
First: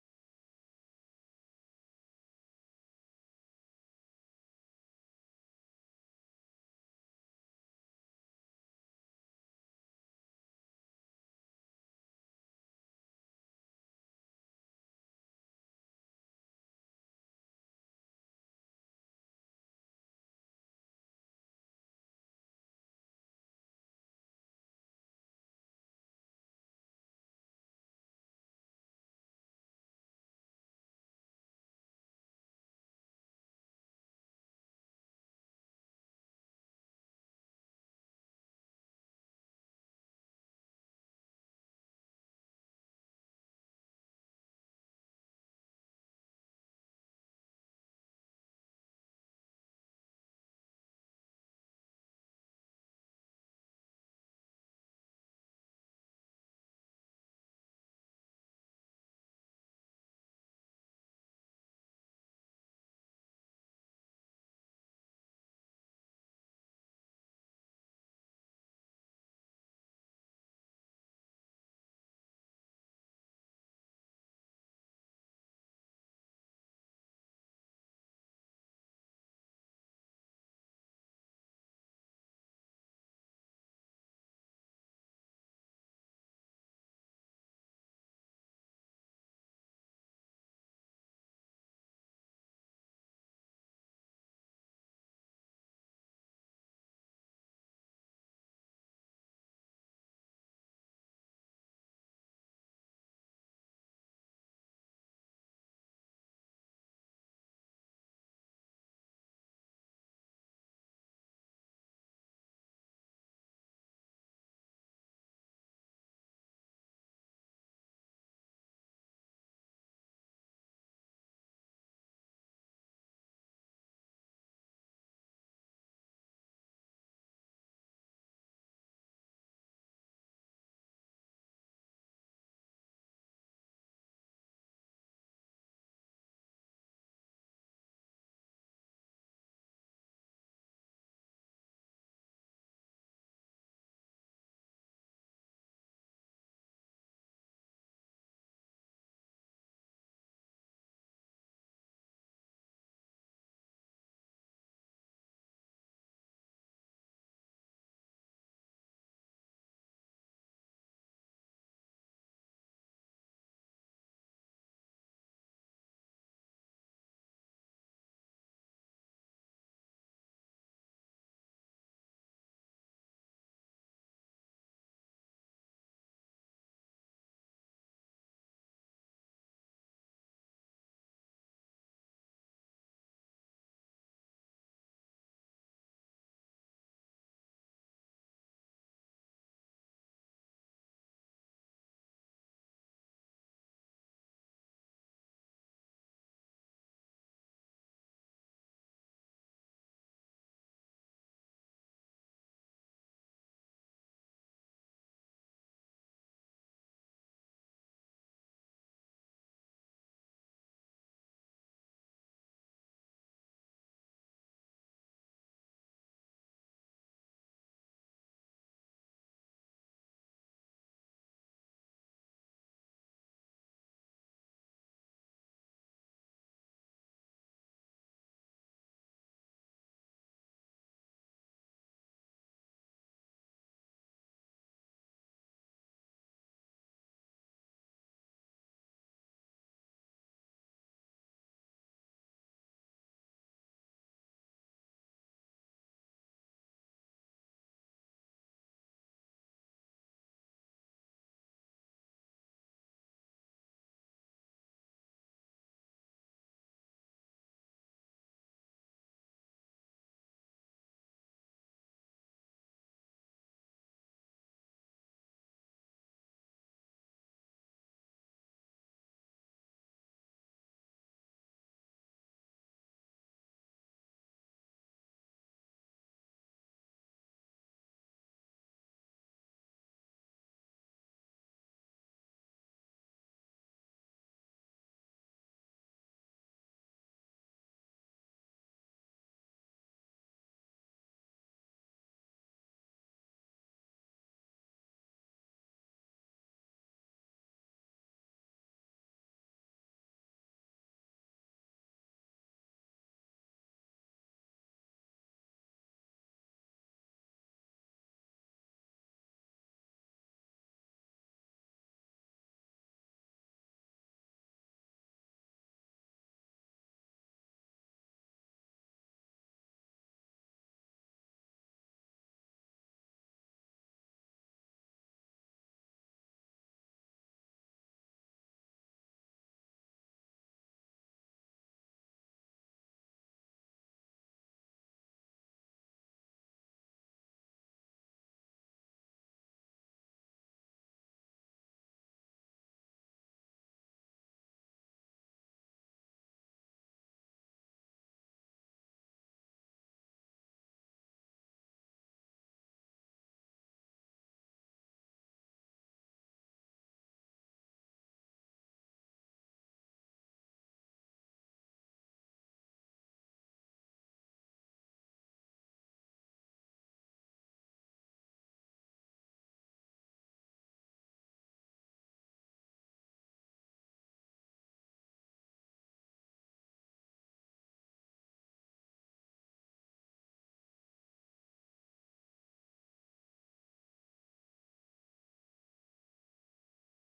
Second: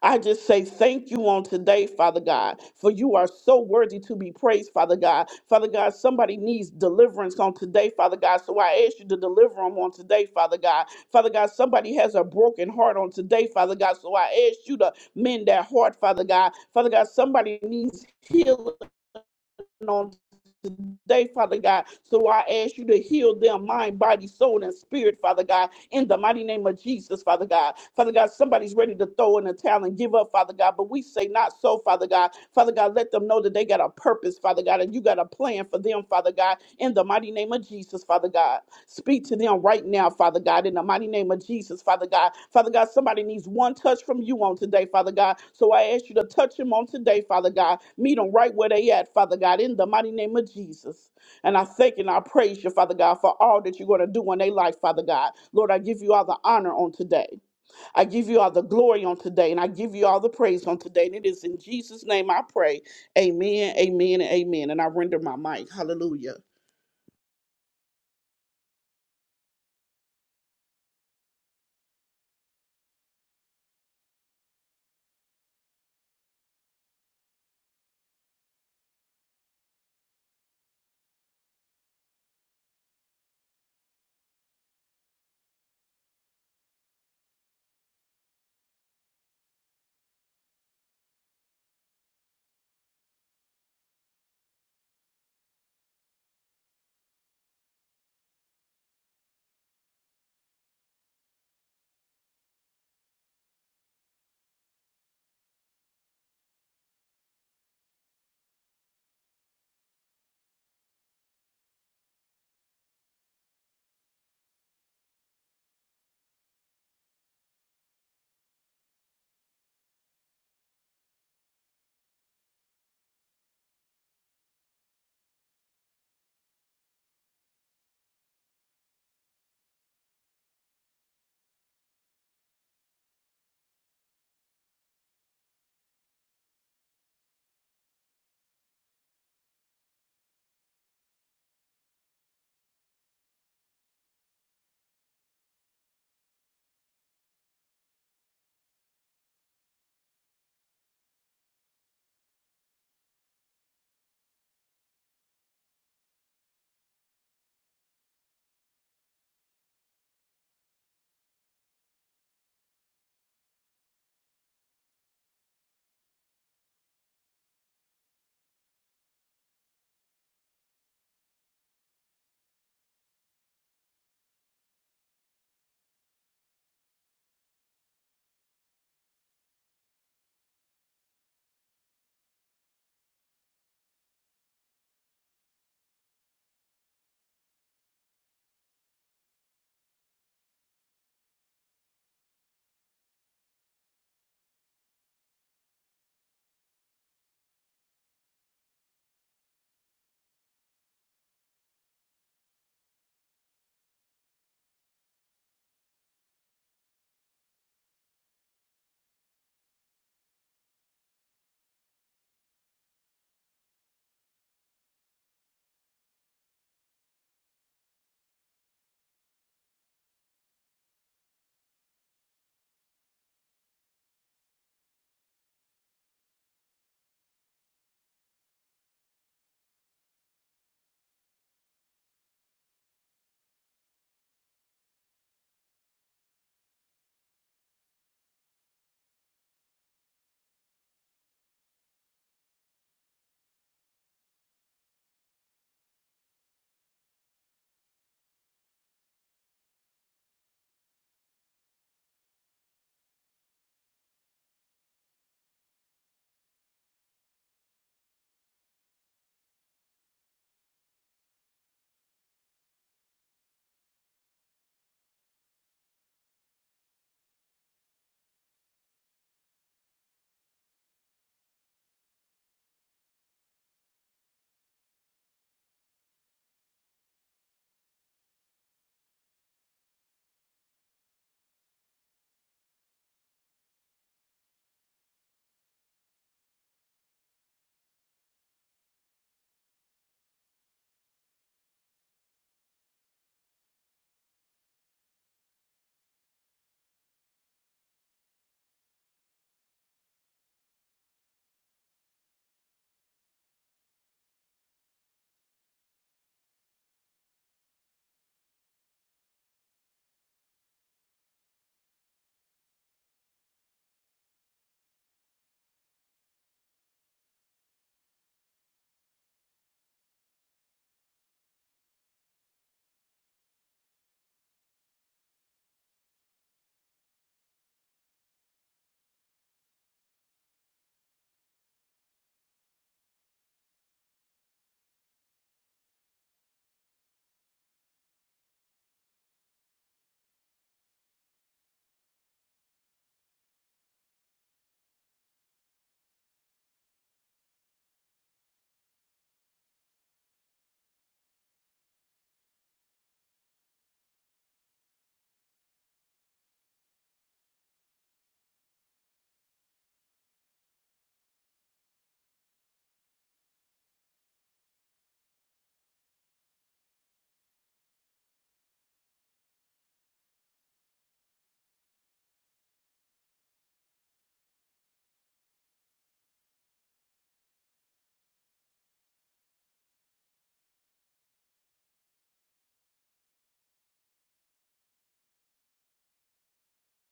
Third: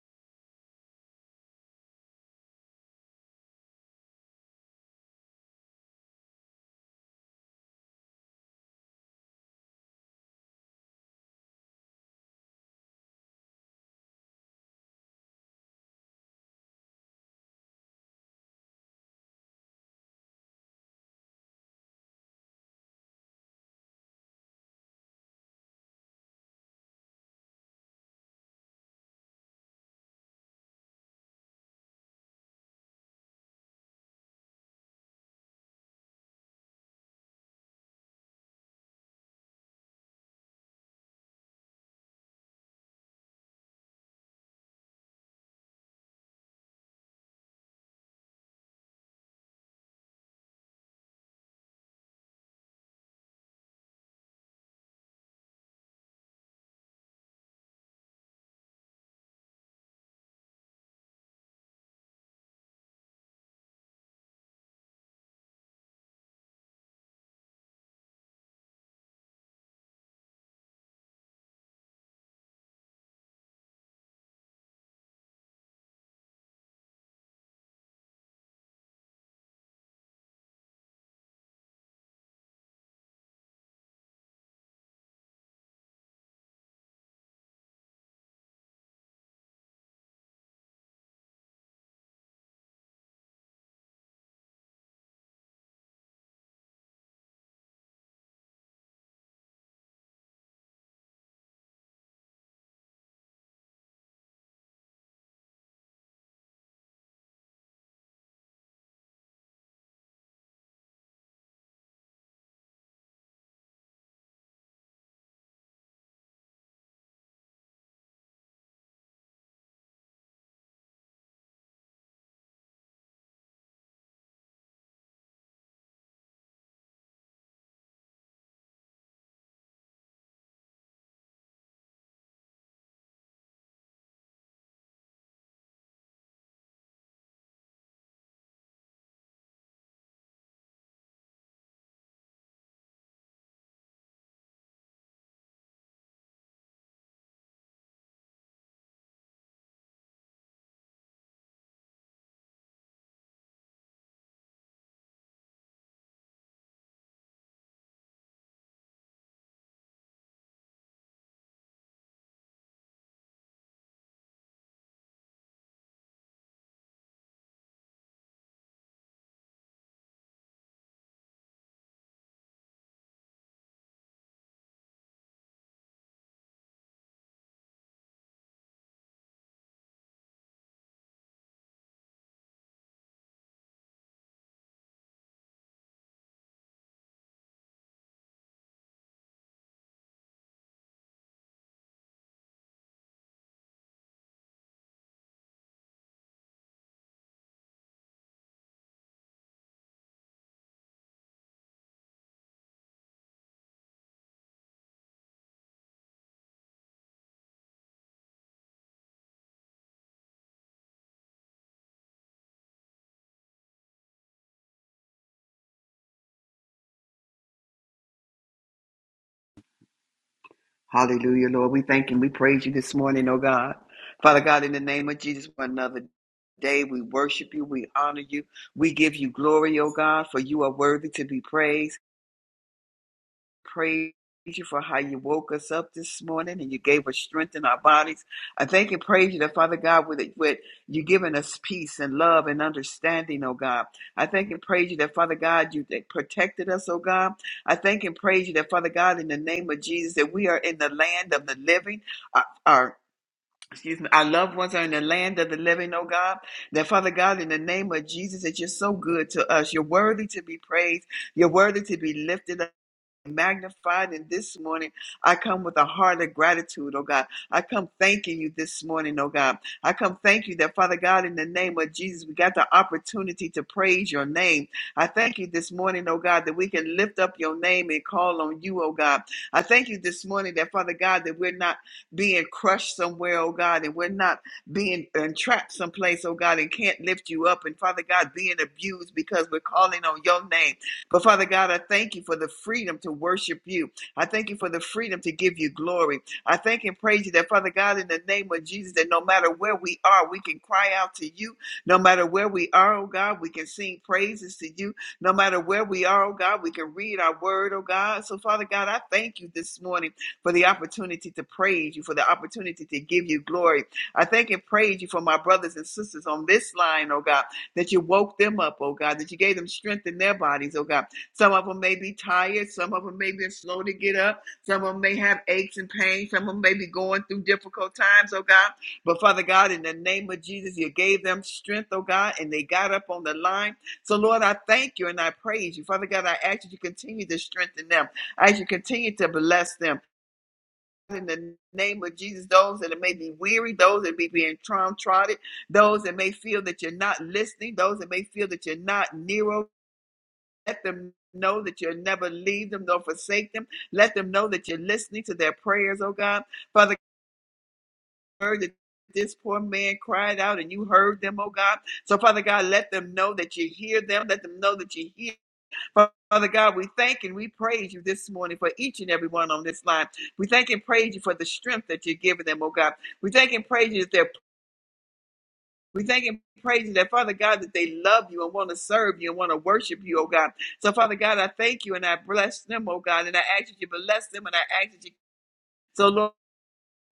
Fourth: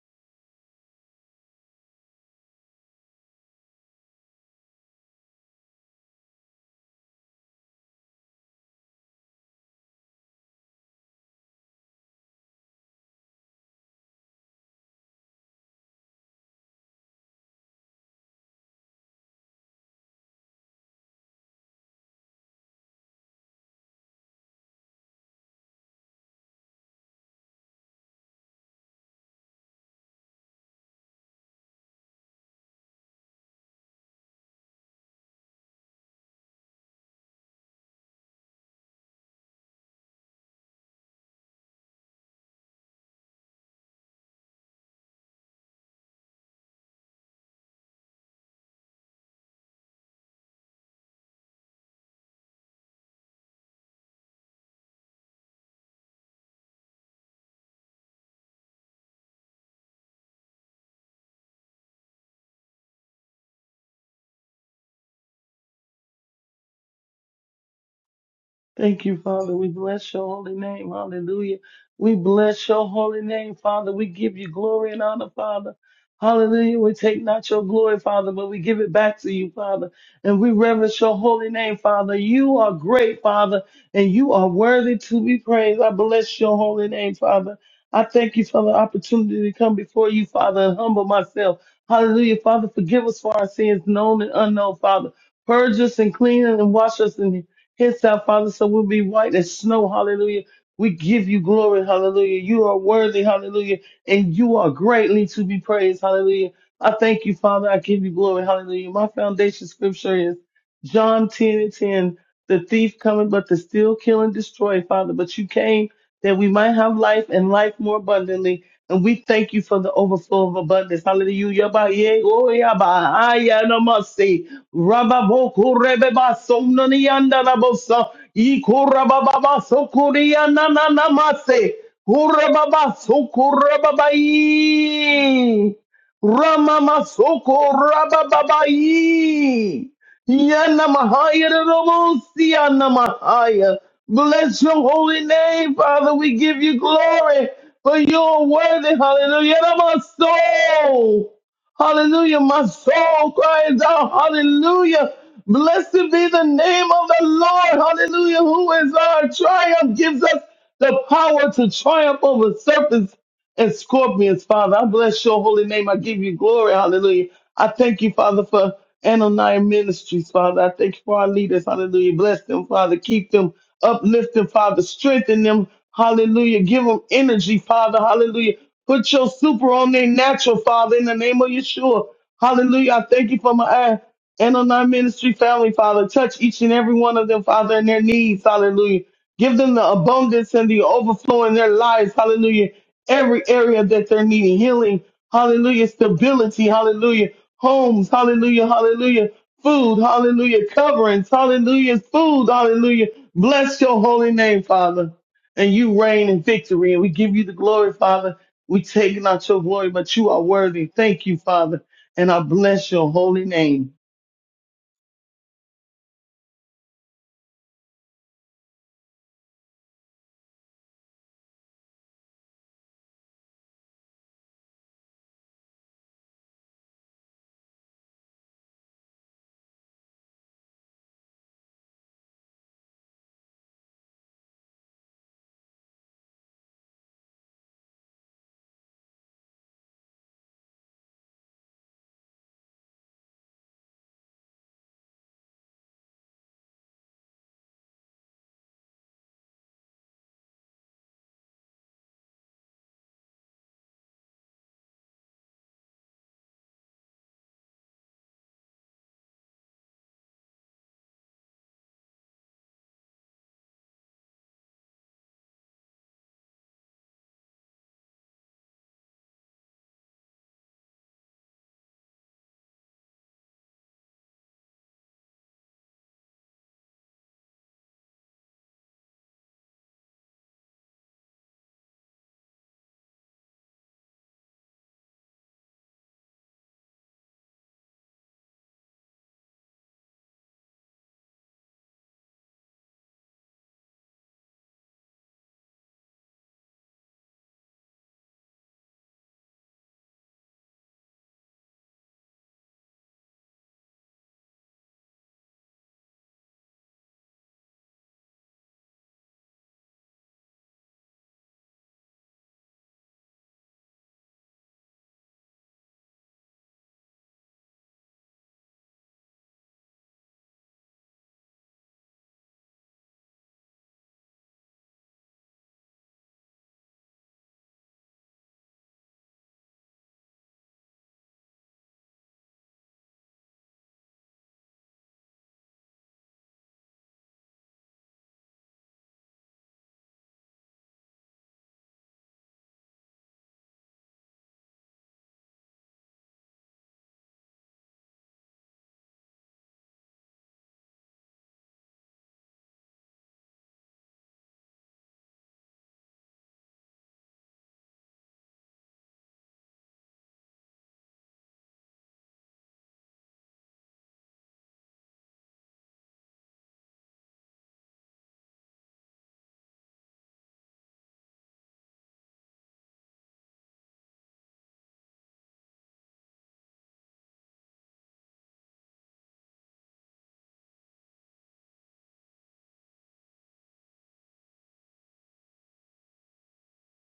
Speaker 2: I just say thank you on today, Father God, for you are so worthy to be praised, Father God. Father God, somebody needs deliverance on today, Father God. So I ask you to deliver them on today, Father God. Father God, somebody has a broken heart on today, Father God. So I ask you to mend that heart, Father God. Father God, somebody needs healing on today, Father God. So I ask you to heal their mind, body, soul, and spirit, Father God, in the mighty name of Jesus, Father God. Father God, somebody's ready to throw in the towel and give up, Father God, but we say not so, Father God. Father God, let them know that they got a purpose, Father God, and you got a plan for them, Father God, in the mighty name of Jesus, Father God. Speak to them right now, Father God, in the mighty name of Jesus, Father God. Father God, somebody needs one touch from you on today, Father God. So I ask you to touch them on today, Father God. Meet them right where they at, Father God, in the mighty name of Jesus. And I thank and I praise you, Father God, for all that you're going to do in their life, Father God. Lord, I give you all the honor on today. I give you all the glory on today, and I give you all the praise on today. And it is in Jesus' name I pray. Amen, amen, and amen. And I render my mic. Hallelujah.
Speaker 1: Thank you, Father. We bless your holy name. Hallelujah. We bless your holy name, Father. We give you glory and honor, Father. Hallelujah. We take not your glory, Father, but we give it back to you, Father. And we reverence your holy name, Father. You are great, Father, and you are worthy to be praised. I bless your holy name, Father. I thank you for the opportunity to come before you, Father, and humble myself. Hallelujah. Father, forgive us for our sins, known and unknown, Father. Purge us and clean us and wash us in Hence our Father, so we'll be white as snow. Hallelujah. We give you glory. Hallelujah. You are worthy. Hallelujah. And you are greatly to be praised. Hallelujah. I thank you, Father. I give you glory. Hallelujah. My foundation scripture is John 10 and 10. The thief coming, but to steal, kill, and destroy, Father. But you came that we might have life and life more abundantly. And we thank you for the overflow of abundance. Hallelujah. Ba ye go ya ba ya na Rabba bo ko ba so na ni na bo sa. I ko ba ba so ko ya na na na ma ba so ko ba i. Ra so ko ba ba i. Yanamahaya to the most, Yanamahaya. Bless your holy name, Father. We give you glory for your worthy. Hallelujah. And my soul. Hallelujah. My soul cries out. Hallelujah. Blessed be the name of the Lord. Hallelujah. Who is our triumph gives us the power to triumph over serpents and scorpions, Father. I bless your holy name. I give you glory. Hallelujah. I thank you, Father, for Ananiah Ministries, Father. I thank you for our leaders. Hallelujah. Bless them, Father. Keep them, uplift them, Father. Strengthen them. Hallelujah. Give them energy, Father. Hallelujah. Put your super on their natural, Father, in the name of Yeshua. Hallelujah. I thank you for my eye. Ananiah Ministry family, Father. Touch each and every one of them, Father, and their needs. Hallelujah. Give them the abundance and the overflow in their lives. Hallelujah. Every area that they're needing healing. Hallelujah. Stability. Hallelujah homes, hallelujah, hallelujah, food, hallelujah, coverings, hallelujah, food, hallelujah. Bless your holy name, Father. And you reign in victory, and we give you the glory, Father. We take not your glory, but you are worthy. Thank you, Father. And I bless your holy name.
Speaker 4: Hallelujah, Lord. We thank and we praise you this morning, oh God. Father God, in the name of Jesus, for another day, we worship you, we honor you, we give you glory, oh God, for you are worthy to be praised praise you for how you woke us up this morning and you gave us strength in our bodies. I thank and praise you that Father God, with, with you giving us peace and love and understanding, oh God. I thank and praise you that Father God, you that protected us, oh God. I thank and praise you that Father God, in the name of Jesus, that we are in the land of the living. Our, our Excuse me, our loved ones are in the land of the living, oh God. That Father God, in the name of Jesus, that you're so good to us. You're worthy to be praised. You're worthy to be lifted up magnified. And this morning, I come with a heart of gratitude, oh God. I come thanking you this morning, oh God. I come thank you that, Father God, in the name of Jesus, we got the opportunity to praise your name. I thank you this morning, oh God, that we can lift up your name and call on you, oh God. I thank you this morning that, Father God, that we're not being crushed somewhere, oh God, and we're not being entrapped someplace, oh God, and can't lift you up. And Father God, being abused because we're calling on your name. But Father God, I thank you for the freedom to worship you. I thank you for the freedom to give you glory. I thank and praise you that, Father God, in the name of Jesus, that no matter where we are, we can cry out to you. No matter where we are, oh God, we can sing praises to you. No matter where we are, oh God, we can read our word, oh God. So, Father God, I thank you this morning for the opportunity to praise you, for the opportunity to give you glory. I thank and praise you for my brothers and sisters on this line, oh God that you woke them up, oh God, that you gave them strength in their bodies, oh God. Some of them may be tired, some of them may be slow to get up, some of them may have aches and pains, some of them may be going through difficult times, oh God. But Father God, in the name of Jesus, you gave them strength, oh God, and they got up on the line. So Lord, I thank you and I praise you. Father God, I ask that you continue to strengthen them. I ask you continue to bless them in the name of Jesus, those that may be weary, those that may be being trotted, those that may feel that you're not listening, those that may feel that you're not near, let them know that you'll never leave them nor forsake them. Let them know that you're listening to their prayers, oh God. Father, heard that this poor man cried out and you heard them, oh God. So, Father God, let them know that you hear them. Let them know that you hear. Father God, we thank and we praise you this morning for each and every one on this line. We thank and praise you for the strength that you're giving them, oh God. We thank and praise you that they're we thank and praise you that Father God that they love you and want to serve you and want to worship you, oh God. So Father God, I thank you and I bless them, oh God, and I ask that you bless them and I ask that you so Lord,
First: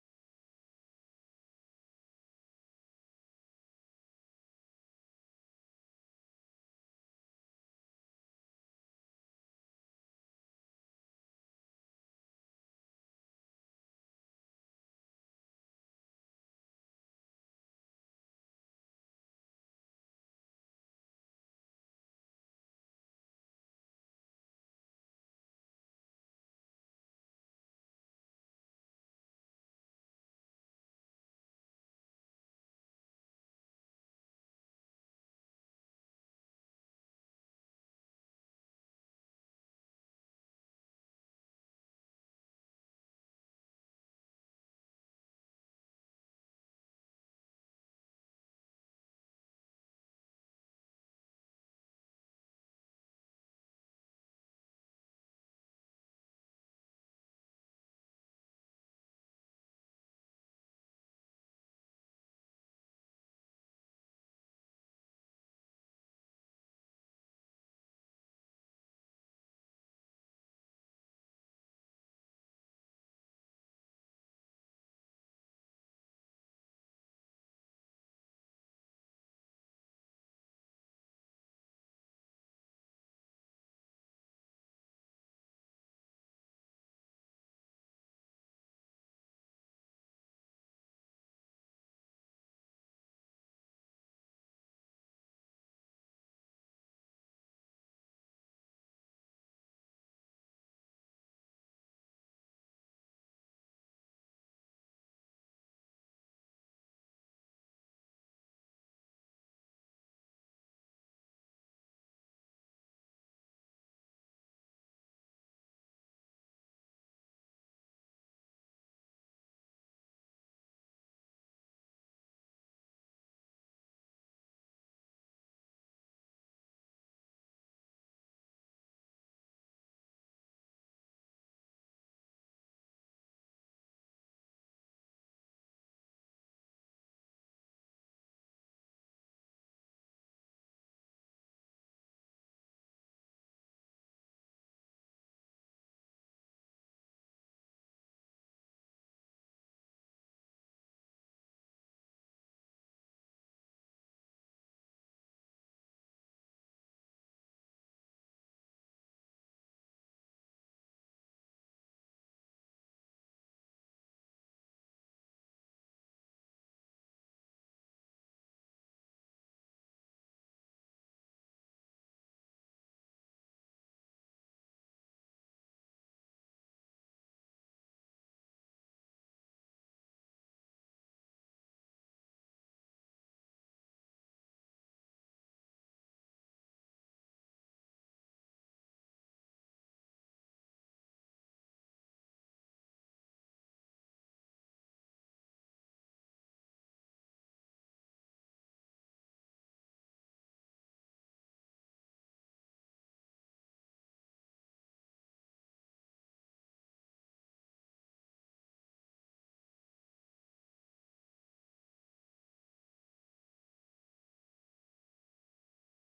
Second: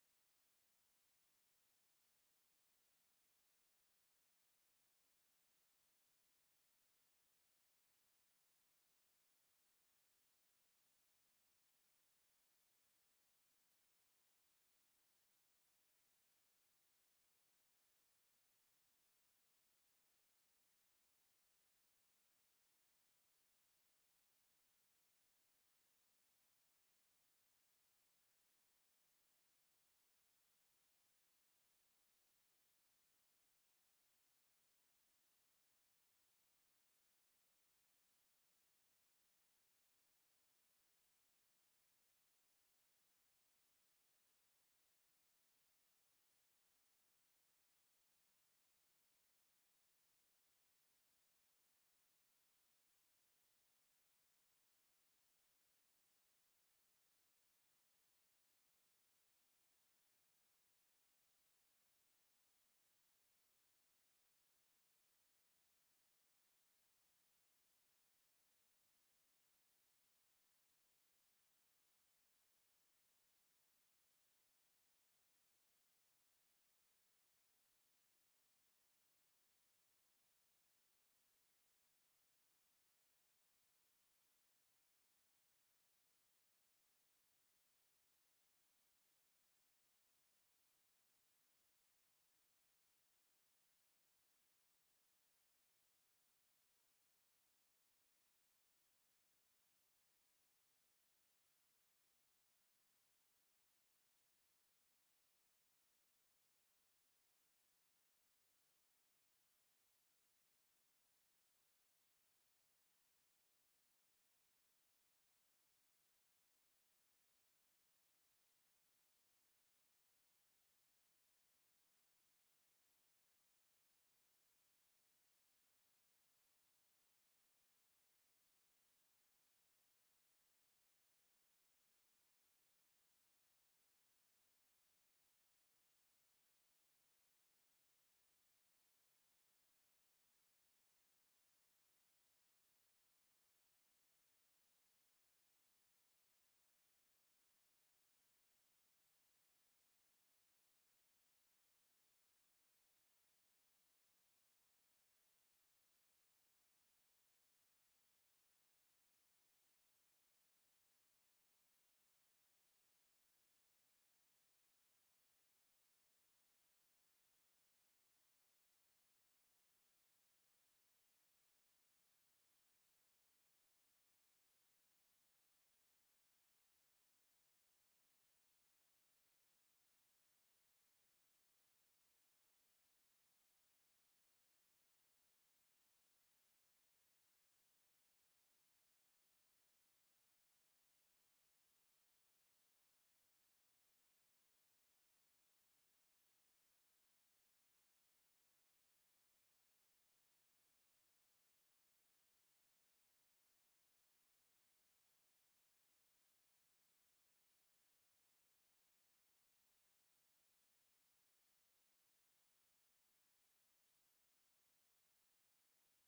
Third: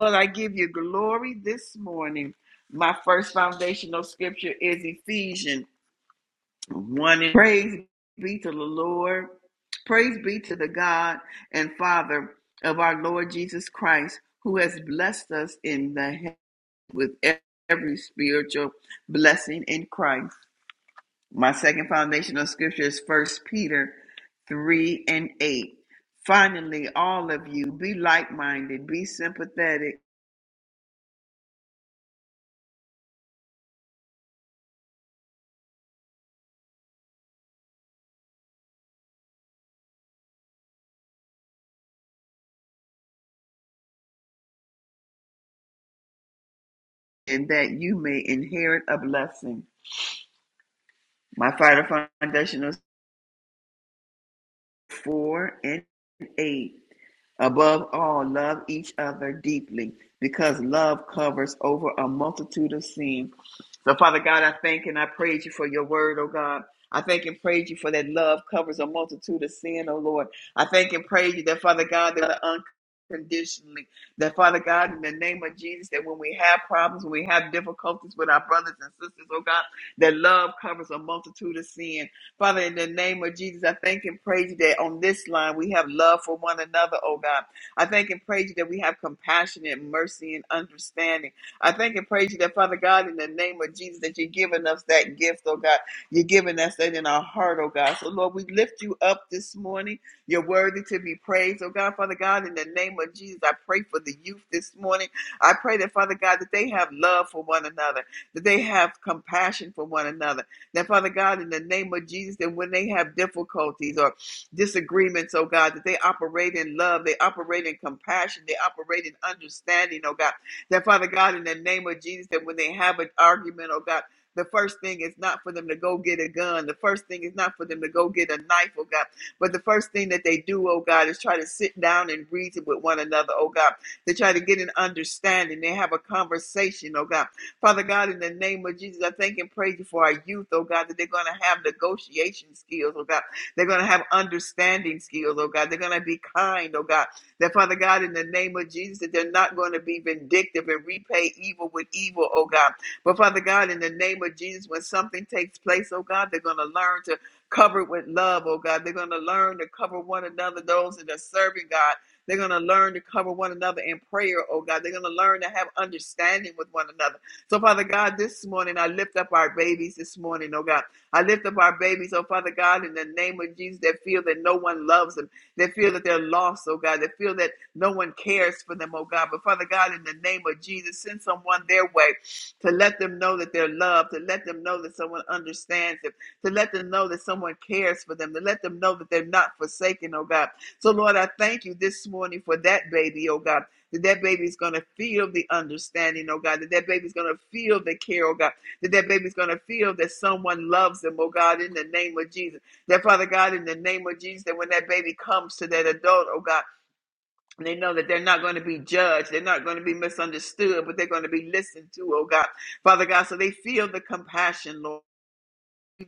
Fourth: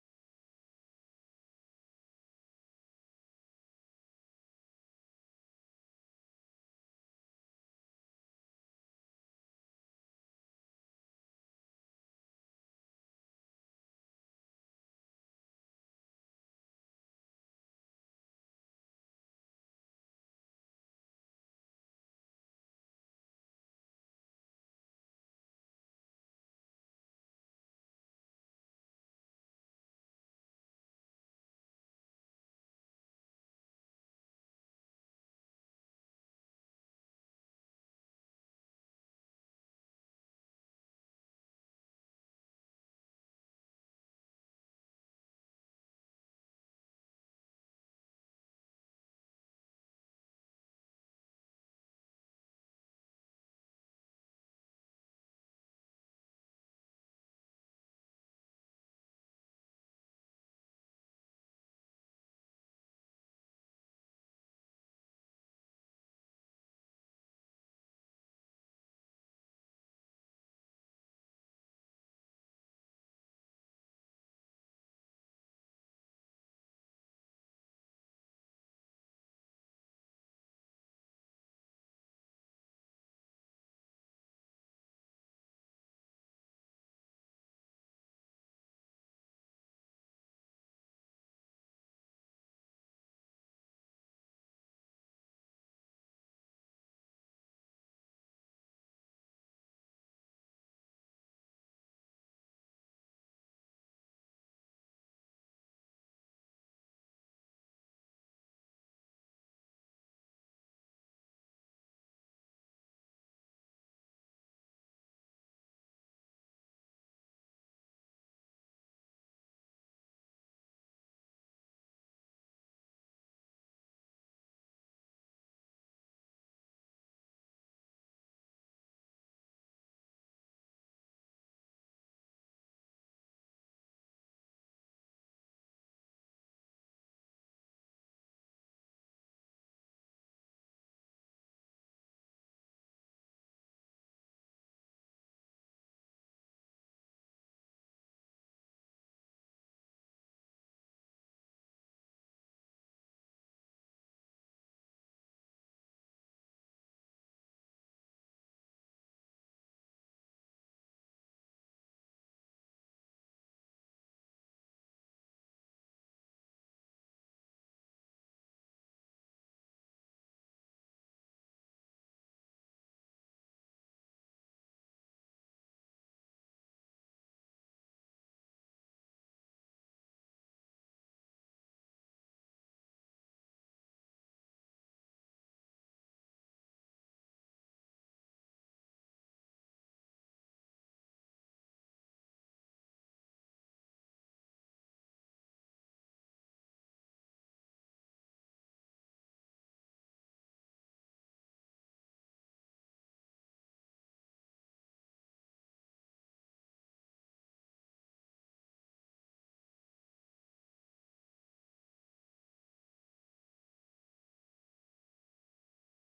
Speaker 4: I give you glory this morning. My first foundational scripture is Ephesians. One is- praise be to the Lord. Praise be to the God and Father of our Lord Jesus Christ, who has blessed us in the head with every spiritual blessing in Christ. My second foundational scripture is First Peter 3 and 8. Finally, all of you be like minded, be sympathetic, and that you may inherit a blessing. My final foundational 4 and 8. Above all, love each other deeply because love covers over a multitude of sins. So, Father God, I thank and I praise you for your word, oh God. I thank and praise you for that love covers a multitude of sin, oh Lord. I thank and praise you that, Father God, that unconditionally, that, Father God, in the name of Jesus, that when we have problems, when we have difficulties with our brothers and sisters, oh God, that love covers a multitude of sin. Father, in the name of Jesus, I thank and praise you that on this line we have love for one another, oh God. I thank and praise you that we have compassion and mercy and understanding. I thank and praise you that, Father God, in the name of Jesus, that you're giving us that gift, oh God. You're giving us that in our heart, oh God. So, Lord, we lift you up this morning. You're worthy to be praised, oh God. Father God, in the name of Jesus, I pray for the youth this morning. I pray that, Father God, that they have love for one another, that they have compassion for one another that Father God, in the name of Jesus, that when they have difficulties or disagreements, oh God, that they operate in love, they operate in compassion, they operate in understanding, oh God. That Father God, in the name of Jesus, that when they have an argument, oh God, the first thing is not for them to go get a gun. The first thing is not for them to go get a knife, oh God. But the first thing that they do, oh God, is try to sit down and reason with one another, oh God. They try to get an understanding. They have a conversation, oh God. Father God, in the name of Jesus, I thank and praise you for our youth, oh God, that they're going to have negotiation skills, oh God. They're going to have understanding skills, oh God. They're going to be kind, oh God. That, Father God, in the name of Jesus, that they're not going to be vindictive and repay evil with evil, oh God. But, Father God, in the name of Jesus, when something takes place, oh God, they're going to learn to cover it with love, oh God. They're going to learn to cover one another, those that are serving, God. They're going to learn to cover one another in prayer, oh God. They're going to learn to have understanding with one another. So, Father God, this morning I lift up our babies this morning, oh God. I lift up our babies, oh Father God, in the name of Jesus that feel that no one loves them. They feel that they're lost, oh God. They feel that no one cares for them, oh God. But Father God, in the name of Jesus, send someone their way to let them know that they're loved, to let them know that someone understands them, to let them know that someone cares for them, to let them know that they're not forsaken, oh God. So, Lord, I thank you this morning for that baby, oh God that that baby's going to feel the understanding, oh God, that that baby's going to feel the care, oh God, that that baby's going to feel that someone loves them, oh God, in the name of Jesus. That Father God, in the name of Jesus, that when that baby comes to that adult, oh God, they know that they're not going to be judged, they're not going to be misunderstood, but they're going to be listened to, oh God, Father God, so they feel the compassion, Lord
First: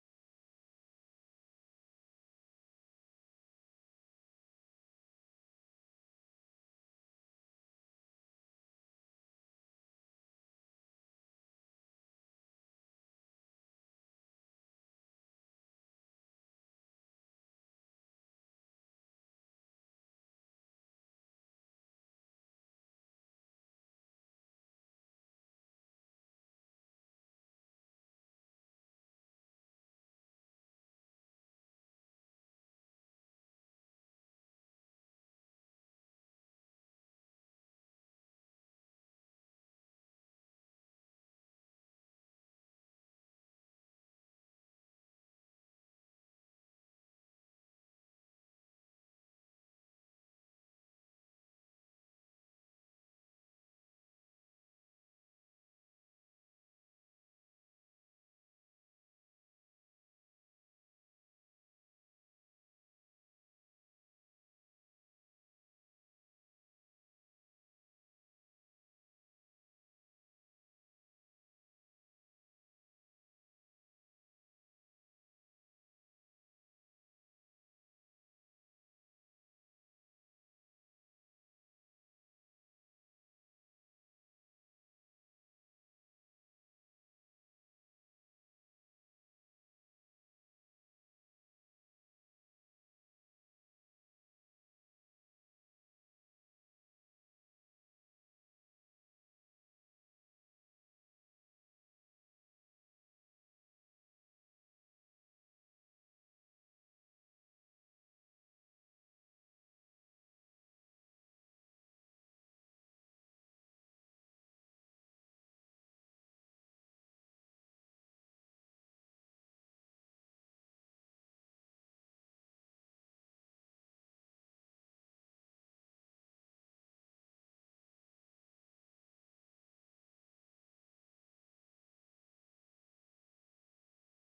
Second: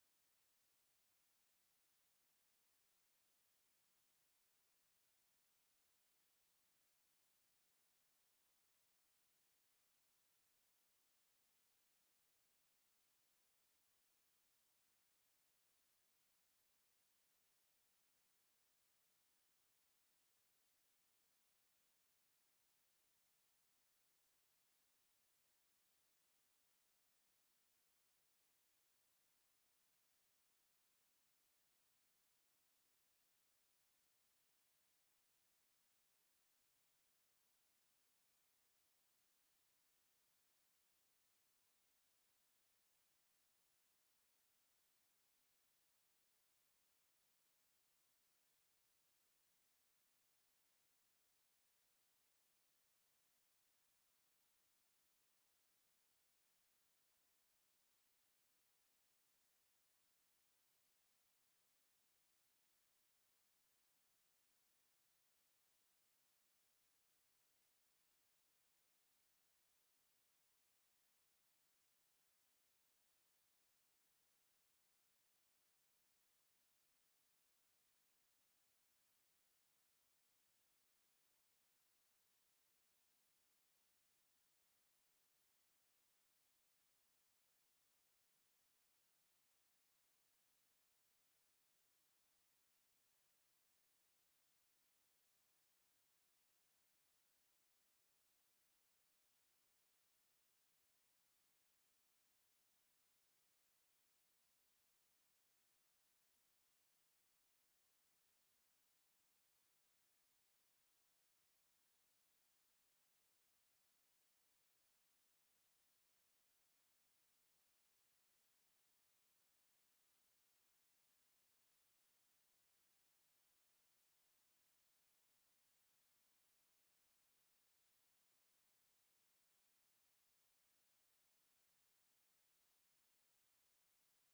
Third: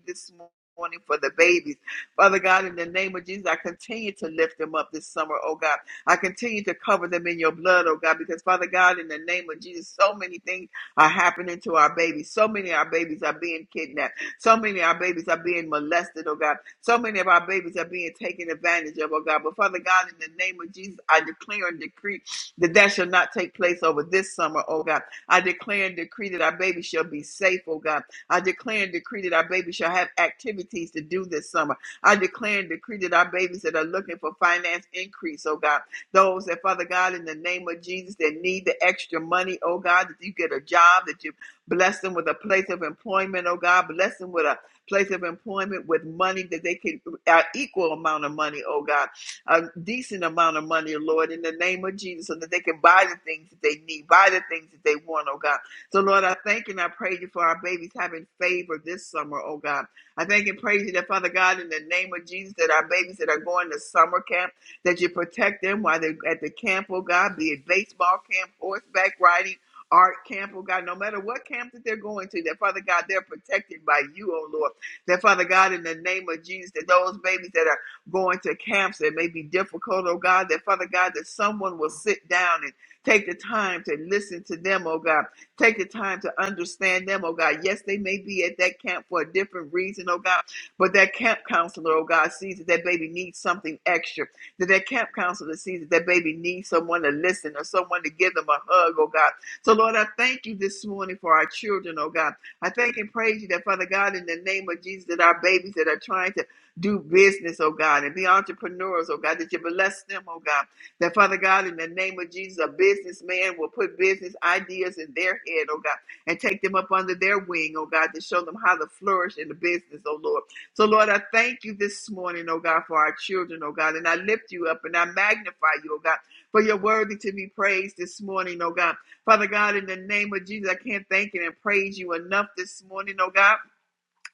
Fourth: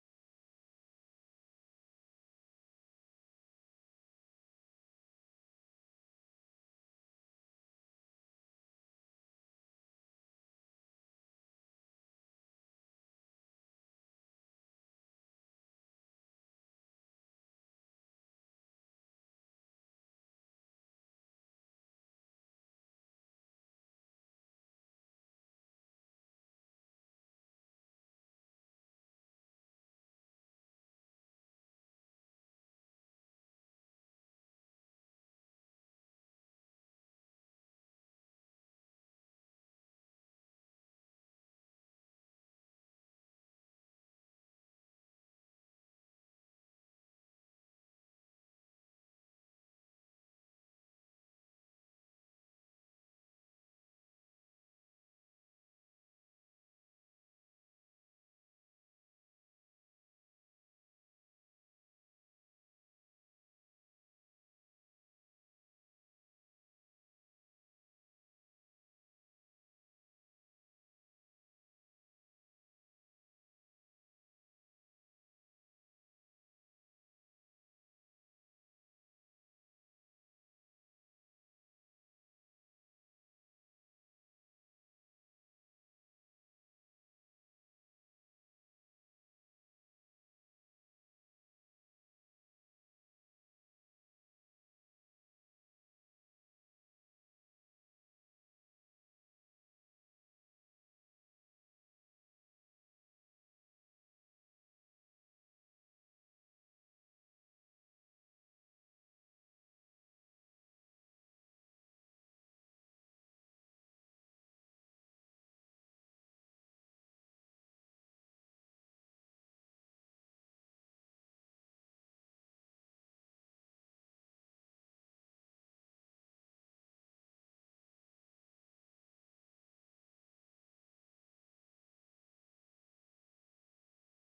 Speaker 4: this morning for the babies. Father God, in the name of Jesus, I continue to lift them up this summer, oh God. I continue to cover them in your blood, oh God, because Father God, in the name of Jesus, so many things are happening to our babies. So many of our babies are being kidnapped. So many of our babies are being molested, oh God. So many of our babies are being taken advantage of, oh God. But Father God, in the name of Jesus, I declare and decree that that shall not take place over this summer, oh God. I declare and decree that our babies shall be safe, oh God. I declare and decree that our babies shall have activities to do this summer. I declare and decree that our babies that are looking for finance increase, oh God, those that, Father God, in the name of Jesus, that need the extra money, oh God, that you get a job, that you bless them with a place of employment, oh God, bless them with a place of employment with money that they can, an equal amount of money, oh God, a decent amount of money, Lord, in the name of Jesus, so that they can buy the things that they need, buy the things that they want, oh God. So, Lord, I thank and I praise you for our babies having favor this summer, oh God. I thank and praise you that, Father God, in the name of Jesus, that our babies that are going to summer camp, that you protect them while they're at the camp, oh God, be it baseball camp, horseback riding, art camp, oh God, no matter what camp that they're going to, that, Father God, they're protected by you, oh Lord. That, Father God, in the name of Jesus, that those babies that are going to camps that may be difficult, oh God, that, Father God, that someone will sit down and take the time to listen to them, oh God Take the time to understand them, oh God. Yes, they may be at that camp for a different reason, oh God, but that camp counselor, oh God, sees that that baby needs something extra. That that camp counselor sees that that baby needs someone to listen or someone to give them a hug, oh God. So, Lord, I thank you this morning for our children, oh God. I thank and praise you that, Father God, in the name of Jesus, that our babies that are trying to do business, oh God, and be entrepreneurs, oh God, that you bless them, oh God. That Father God, in the name of Jesus, a businessman will put business ideas in their head, oh God, and take them up under their wing, oh God, to show them how to flourish in the business, oh Lord. So, Lord, I thank you this morning, oh God, for our children, oh God, and I lift you up and I magnify you, oh God, for you're worthy to be praised this morning, oh God. Father God, in the name of Jesus, I can't thank you and praise you enough this morning, oh God.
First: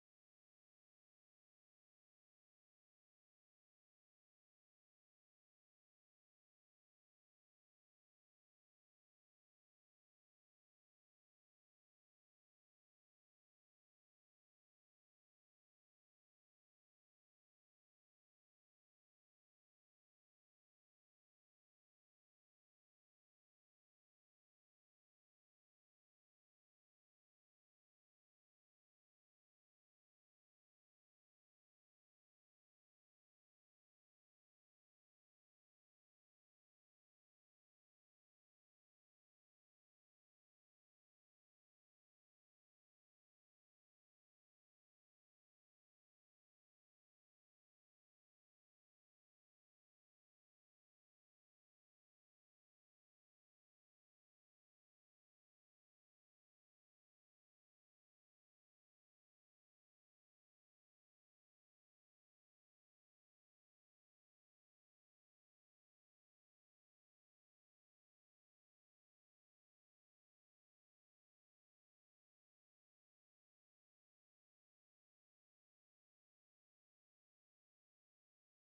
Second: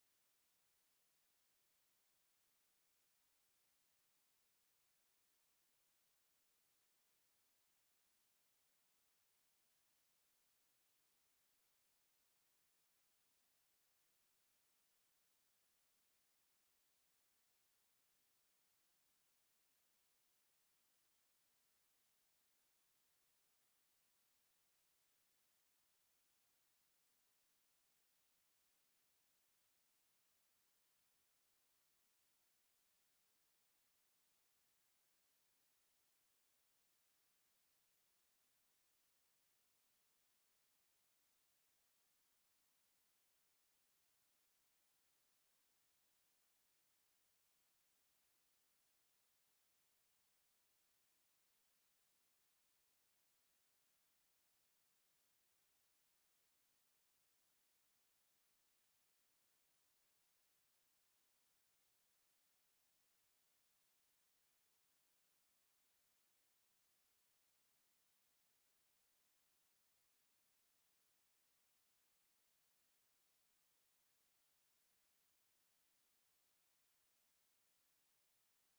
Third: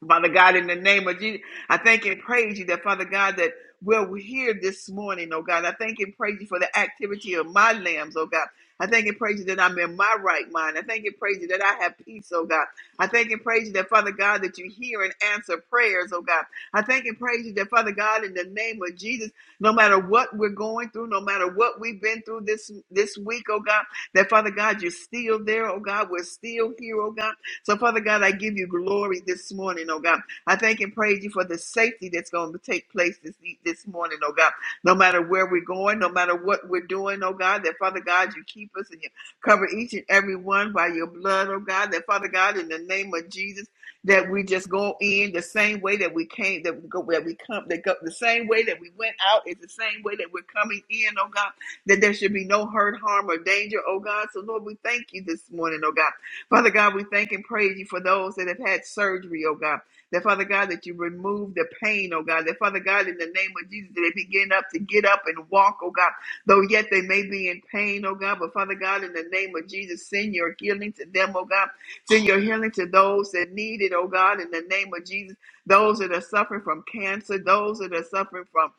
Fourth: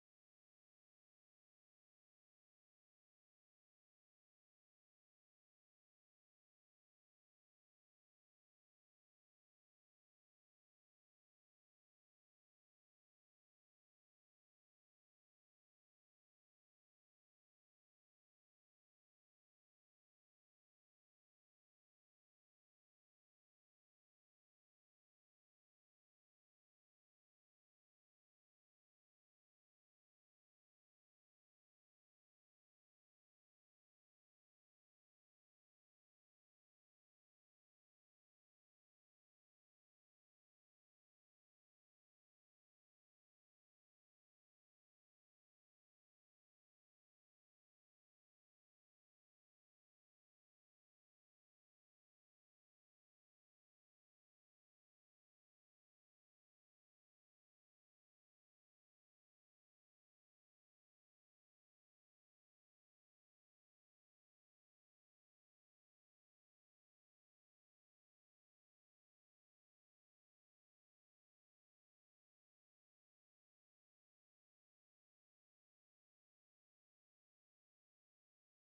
Speaker 4: Father God, in the name of Jesus, I thank and praise you that, Father God, that we're here this morning, oh God. I thank and praise you for the activity of my lambs, oh God. I thank and praise you that I'm in my right mind. I thank and praise you that I have peace, oh God. I thank and praise you that, Father God, that you hear and answer prayers, oh God. I thank and praise you that, Father God, in the name of Jesus, no matter what we're going through, no matter what we've been through this this week, oh God, that Father God, you're still there, oh God. We're still here, oh God. So, Father God, I give you glory this morning, oh God. I thank and praise you for the safety that's going to take place this, e, this morning, oh God. No matter where we're going, no matter what we're doing, oh God, that Father God, you keep us and you cover each and every one by your blood, oh God. That Father God, in the name of Jesus, that we just go in the same way that we came, that we go, that we come, that go, the same way that we went out is the same way that we're coming in, oh God. That there should be no hurt, harm, or danger, oh God. So Lord, we thank you this morning, oh God. Father God, we thank and praise you for those that have had surgery, oh God. That Father God, that you remove the pain, oh God. That Father God, in the name of Jesus, that they begin up to get up and walk, oh God. Though yet they may be in pain, oh God. But Father God, in the name of Jesus, send your healing to them, oh God. Send your healing to those that need it, oh God, in the name of Jesus. Those that are suffering from cancer, those that are suffering from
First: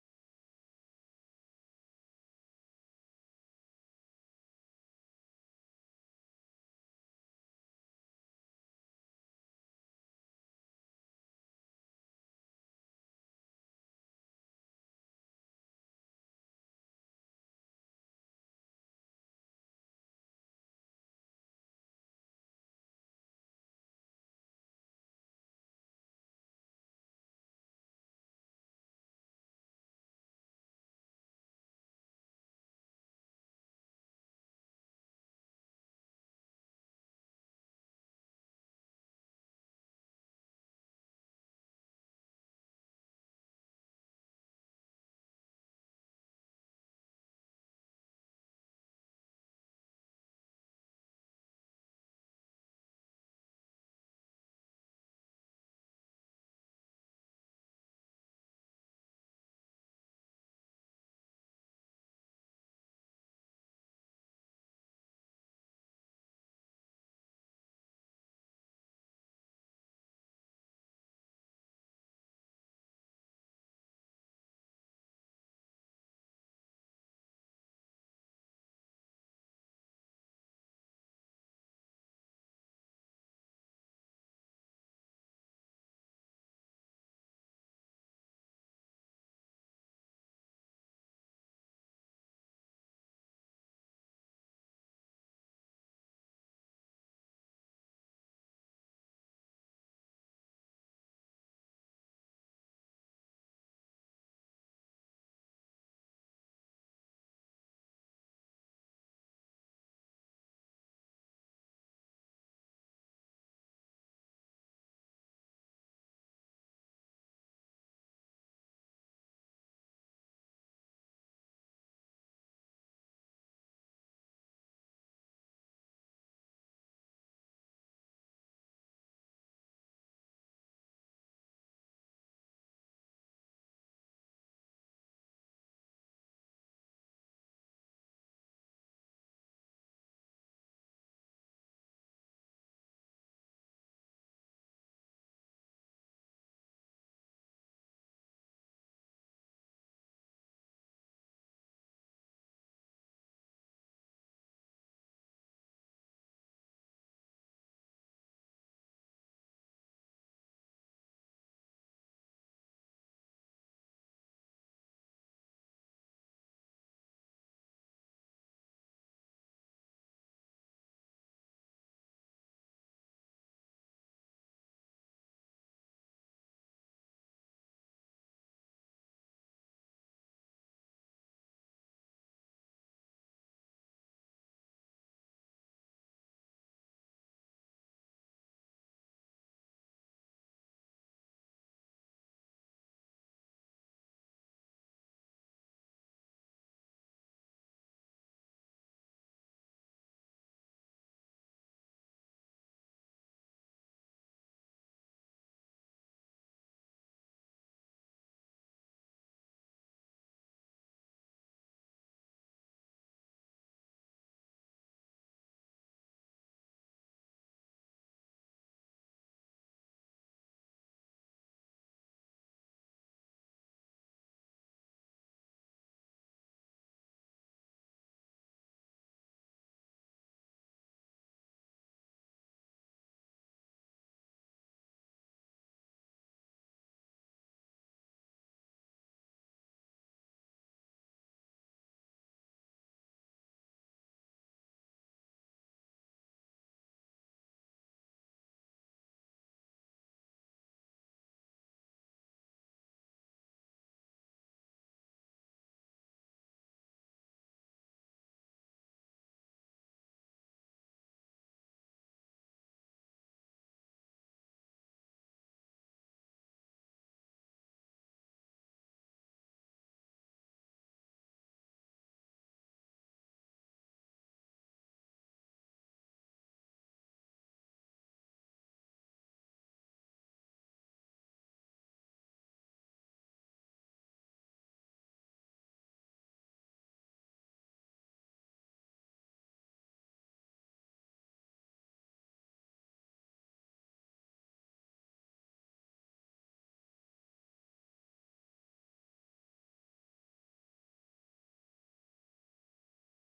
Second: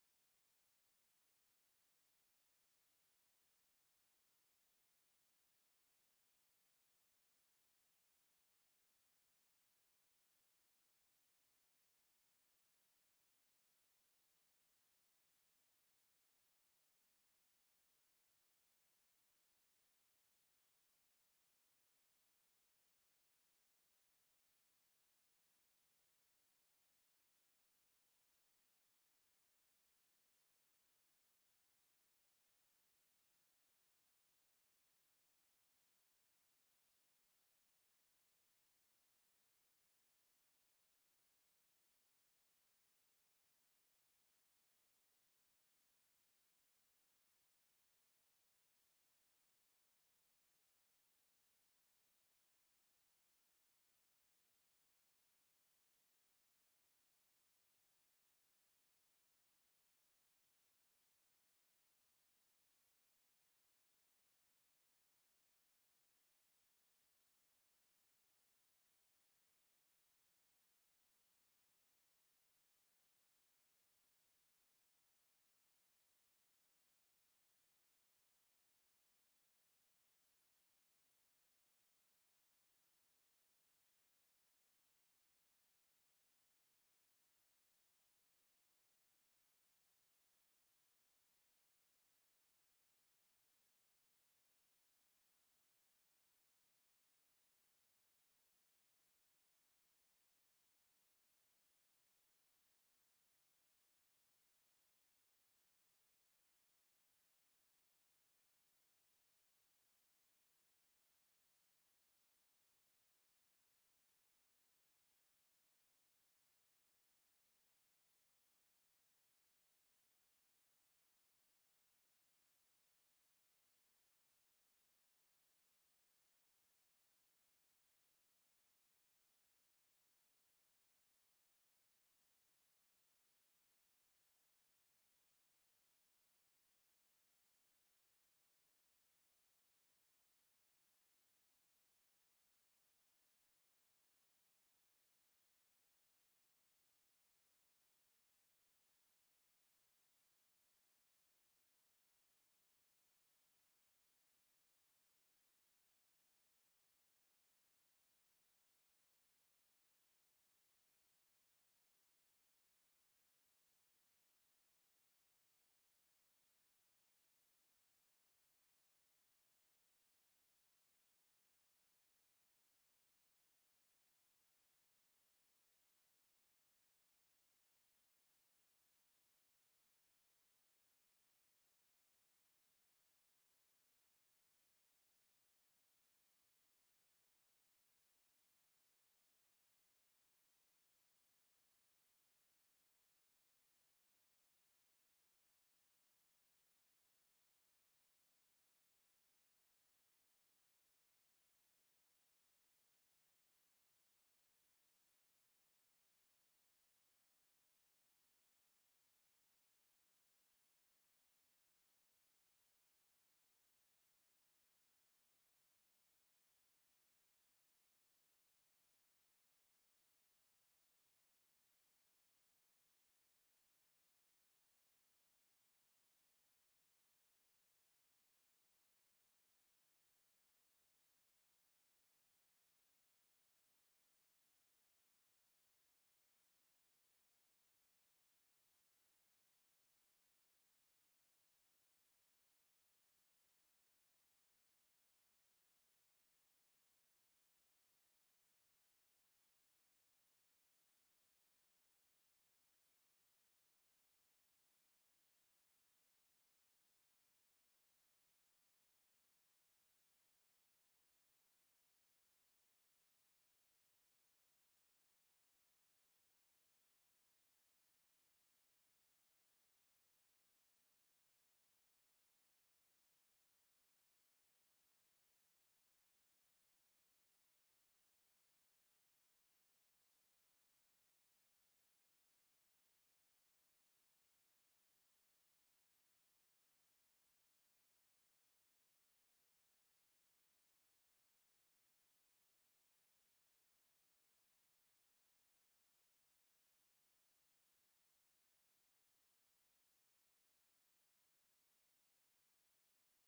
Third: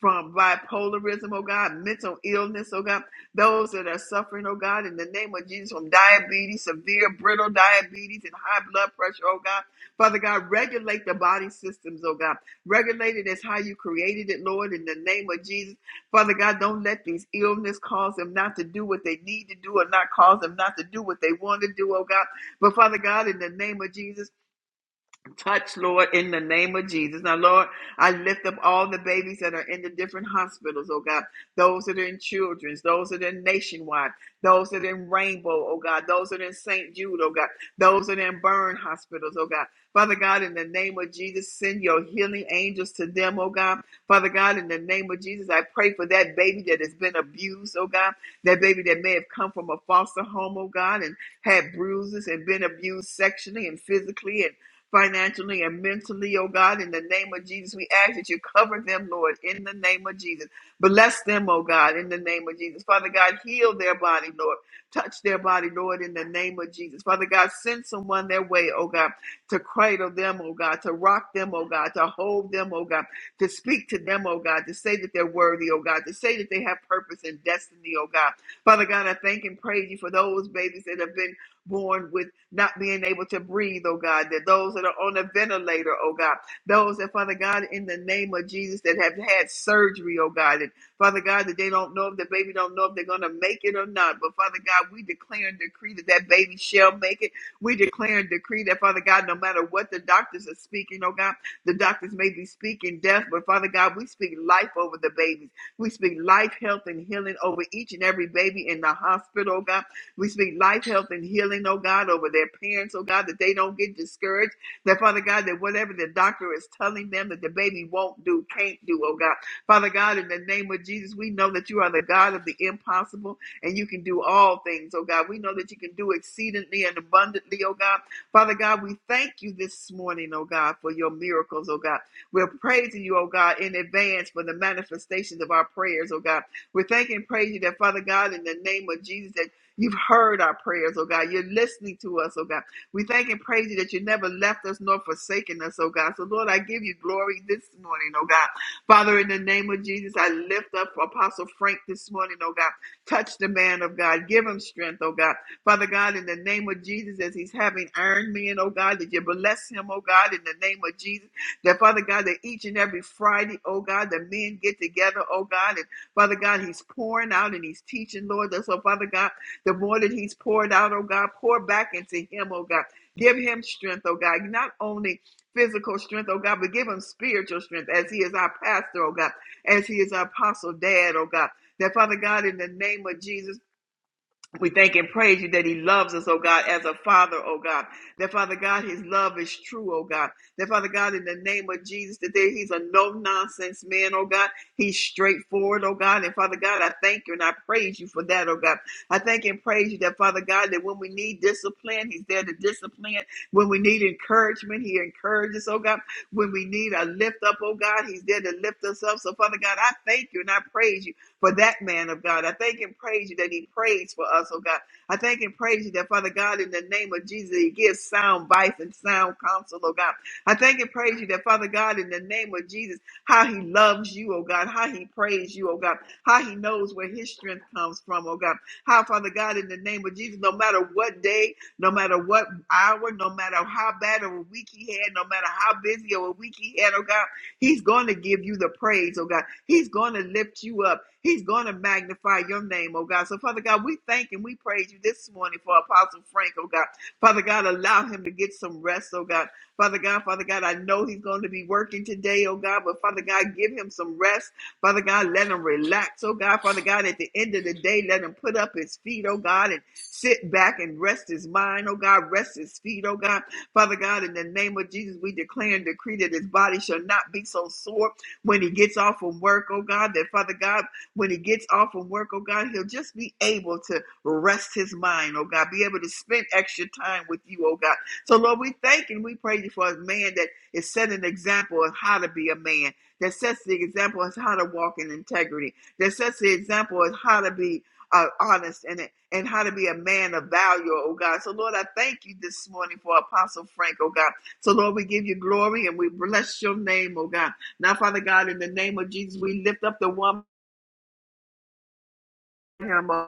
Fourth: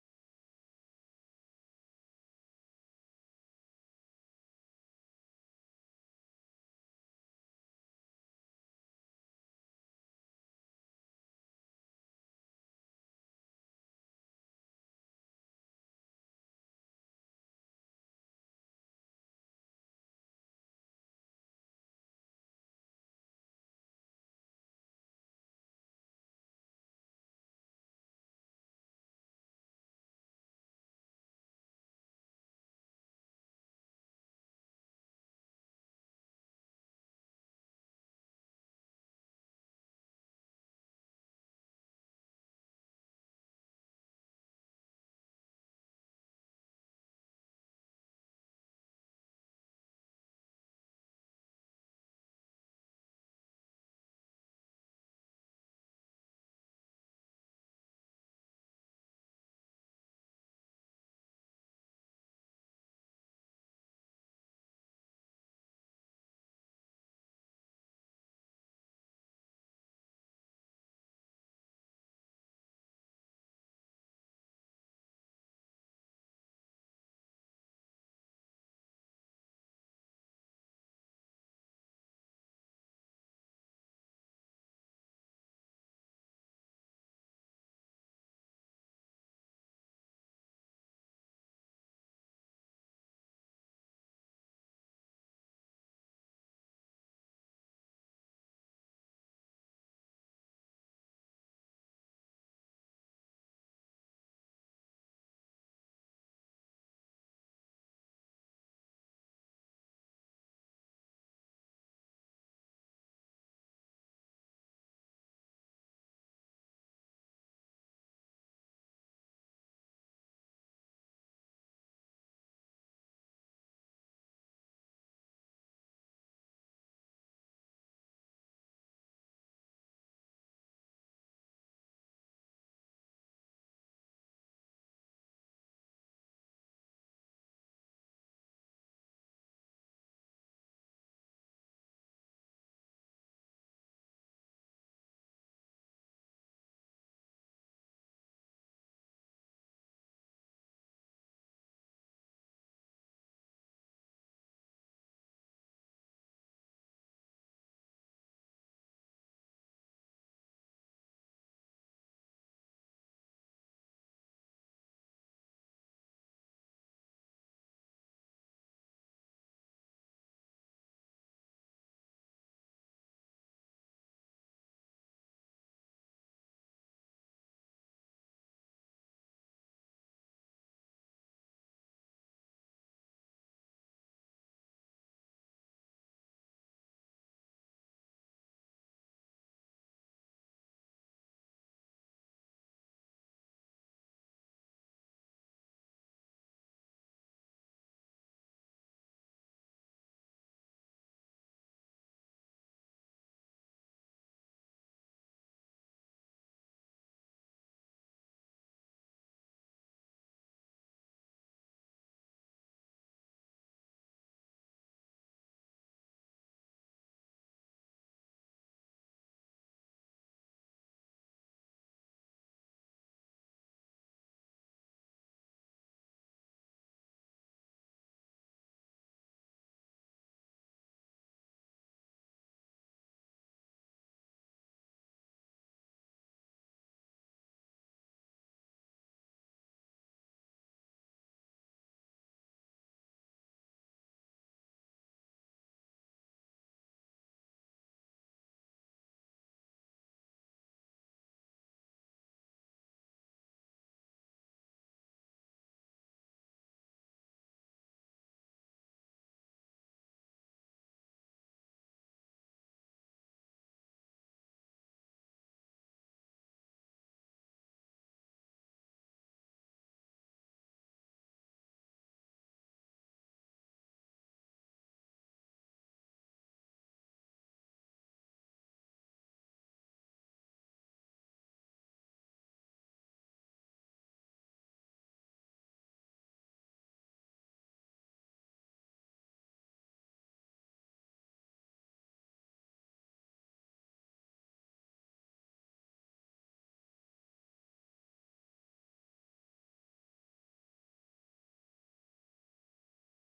Speaker 4: from bipolarism, oh God, mental illness, oh God, those that are suffering, oh God, in the name of Jesus, from diabetes, severe brittle diabetes, and high blood pressure, oh God. Father God, regulate the body systems, oh God. Regulate it as how you created it, Lord, in the name of Jesus. Father God, don't let these illness cause them not to do what they need to do or not cause them not to do what they want to do, oh God. But Father God, in the name of Jesus, Touch, Lord, in the name of Jesus. Now, Lord, I lift up all the babies that are in the different hospitals, oh God. Those that are in children's, those that are in nationwide, those that are in Rainbow, oh God. Those that are in St. Jude, oh God. Those that are in burn hospitals, oh God. Father God, in the name of Jesus, send your healing angels to them, oh God. Father God, in the name of Jesus, I pray for that baby that has been abused, oh God. That baby that may have come from a foster home, oh God, and had bruises and been abused sexually and physically and financially and mentally, oh God, in the name of Jesus. We ask that you cover them, Lord, in the name of Jesus. Bless them, oh God, in the name of Jesus. Father God, heal their body, Lord. Touch their body, Lord, in the name of Jesus. Father God, send someone their way, oh God, to cradle them, oh God, to rock them, oh God, to hold them, oh God, to speak to them, oh God, to say that they're worthy, oh God, to say that they have purpose and destiny, oh God. Father God, I thank and praise you for those babies that have been born with not being able to breathe, oh God, that those that are on a ventilator, oh God, those that, Father God, in the name of Jesus, that have had surgery, oh God, and Father God, that they don't know if the baby don't know if they're going to make it or not. But Father God, we declare and decree that that baby shall make it. We declare and decree that, Father God, no matter what the doctors are speaking, oh God, the doctors may be speaking death, but Father God, we speak life over the babies. We speak life, health, and healing over each and every baby in the hospital, oh God. We speak life, health, and healing, oh God, over their parents, oh God, that they don't get discouraged. That Father God, that whatever the doctor is telling them that the baby won't do, can't do, oh God. Father God, in the name of Jesus, we know that you are the God of the impossible and you can do all things, oh God. We know that you can do exceedingly and abundantly, oh God. Father God, we thank you this morning, oh God, for your miracles, oh God. We're praising you, oh God, in advance for the manifestations of our prayers, oh God. We're thanking and praising you that, Father God, in the name of Jesus, that. You've heard our prayers, oh God. You're listening to us, oh God. We thank and praise you that you never left us nor forsaken us, oh God. So, Lord, I give you glory this morning, oh God. Father, in the name of Jesus, I lift up Apostle Frank this morning, oh God. Touch the man of God. Give him strength, oh God. Father God, in the name of Jesus, as he's having iron men, oh God, that you bless him, oh God, in the name of Jesus. That, Father God, that each and every Friday, oh God, the men get together, oh God, and Father God, he's pouring out and he's teaching, Lord. So, Father God, the more that he's poured out, oh God, pour back into him, oh God. Give him strength, oh God. Not only physical strength, oh God, but give him spiritual strength as he is our pastor, oh God, as he is our apostle dad, oh God. That Father God, in the name of Jesus, we thank and praise you that he loves us, oh God, as a father, oh God. That Father God, his love is true, oh God. That Father God, in the name of Jesus, that there he's a no nonsense man, oh God. He's straightforward, oh God. And Father God, I thank you and I praise you for that, oh God. I thank and praise you that Father God, that when we need discipline, he's there to discipline. When we need encouragement, he encourages, oh God. When we need a lift up, oh God, he's there to lift us up. So Father God, I thank you and I praise you for that man of God. I thank and praise you that he prays for us, oh God. I thank and praise you that, Father God, in the name of Jesus, he gives sound advice and sound counsel, oh God. I thank and praise you that, Father God, in the name of Jesus, how he loves you, oh God, how he prays you, oh God, how he knows where his strength comes from, oh God. How, Father God, in the name of Jesus, no matter what day, no matter what hour, no matter how bad of a week he had, no matter how busy of a week he had, oh God. He's going to give you the praise, oh God. He's going to lift you up. He's going to magnify your name, oh God. So, Father God, we thank and we praise you this morning for Apostle Frank, oh God. Father God, allow him to get some rest, oh God. Father God, Father God, I know he's going to be working today, oh God, but Father God, give him some rest. Father God, let him relax, oh God. Father God, at the end of the day, let him put up his feet, oh God, and sit back and rest his mind, oh God, rest his feet, oh God. Father God, in the name of Jesus, we declare and decree that his body shall not be so sore when he gets off from work, oh God, that Father God, when he gets off from work, oh God, he'll just be able to rest his mind, oh God, be able to spend extra time with you, oh God. So, Lord, we thank and we praise you for a man that is setting an example of how to be a man, that sets the example of how to walk in integrity, that sets the example of how to be uh, honest in it and how to be a man of value, oh God. So, Lord, I thank you this morning for Apostle Frank, oh God. So, Lord, we give you glory and we bless your name, oh God. Now, Father God, in the name of Jesus, we lift up the one. Him, oh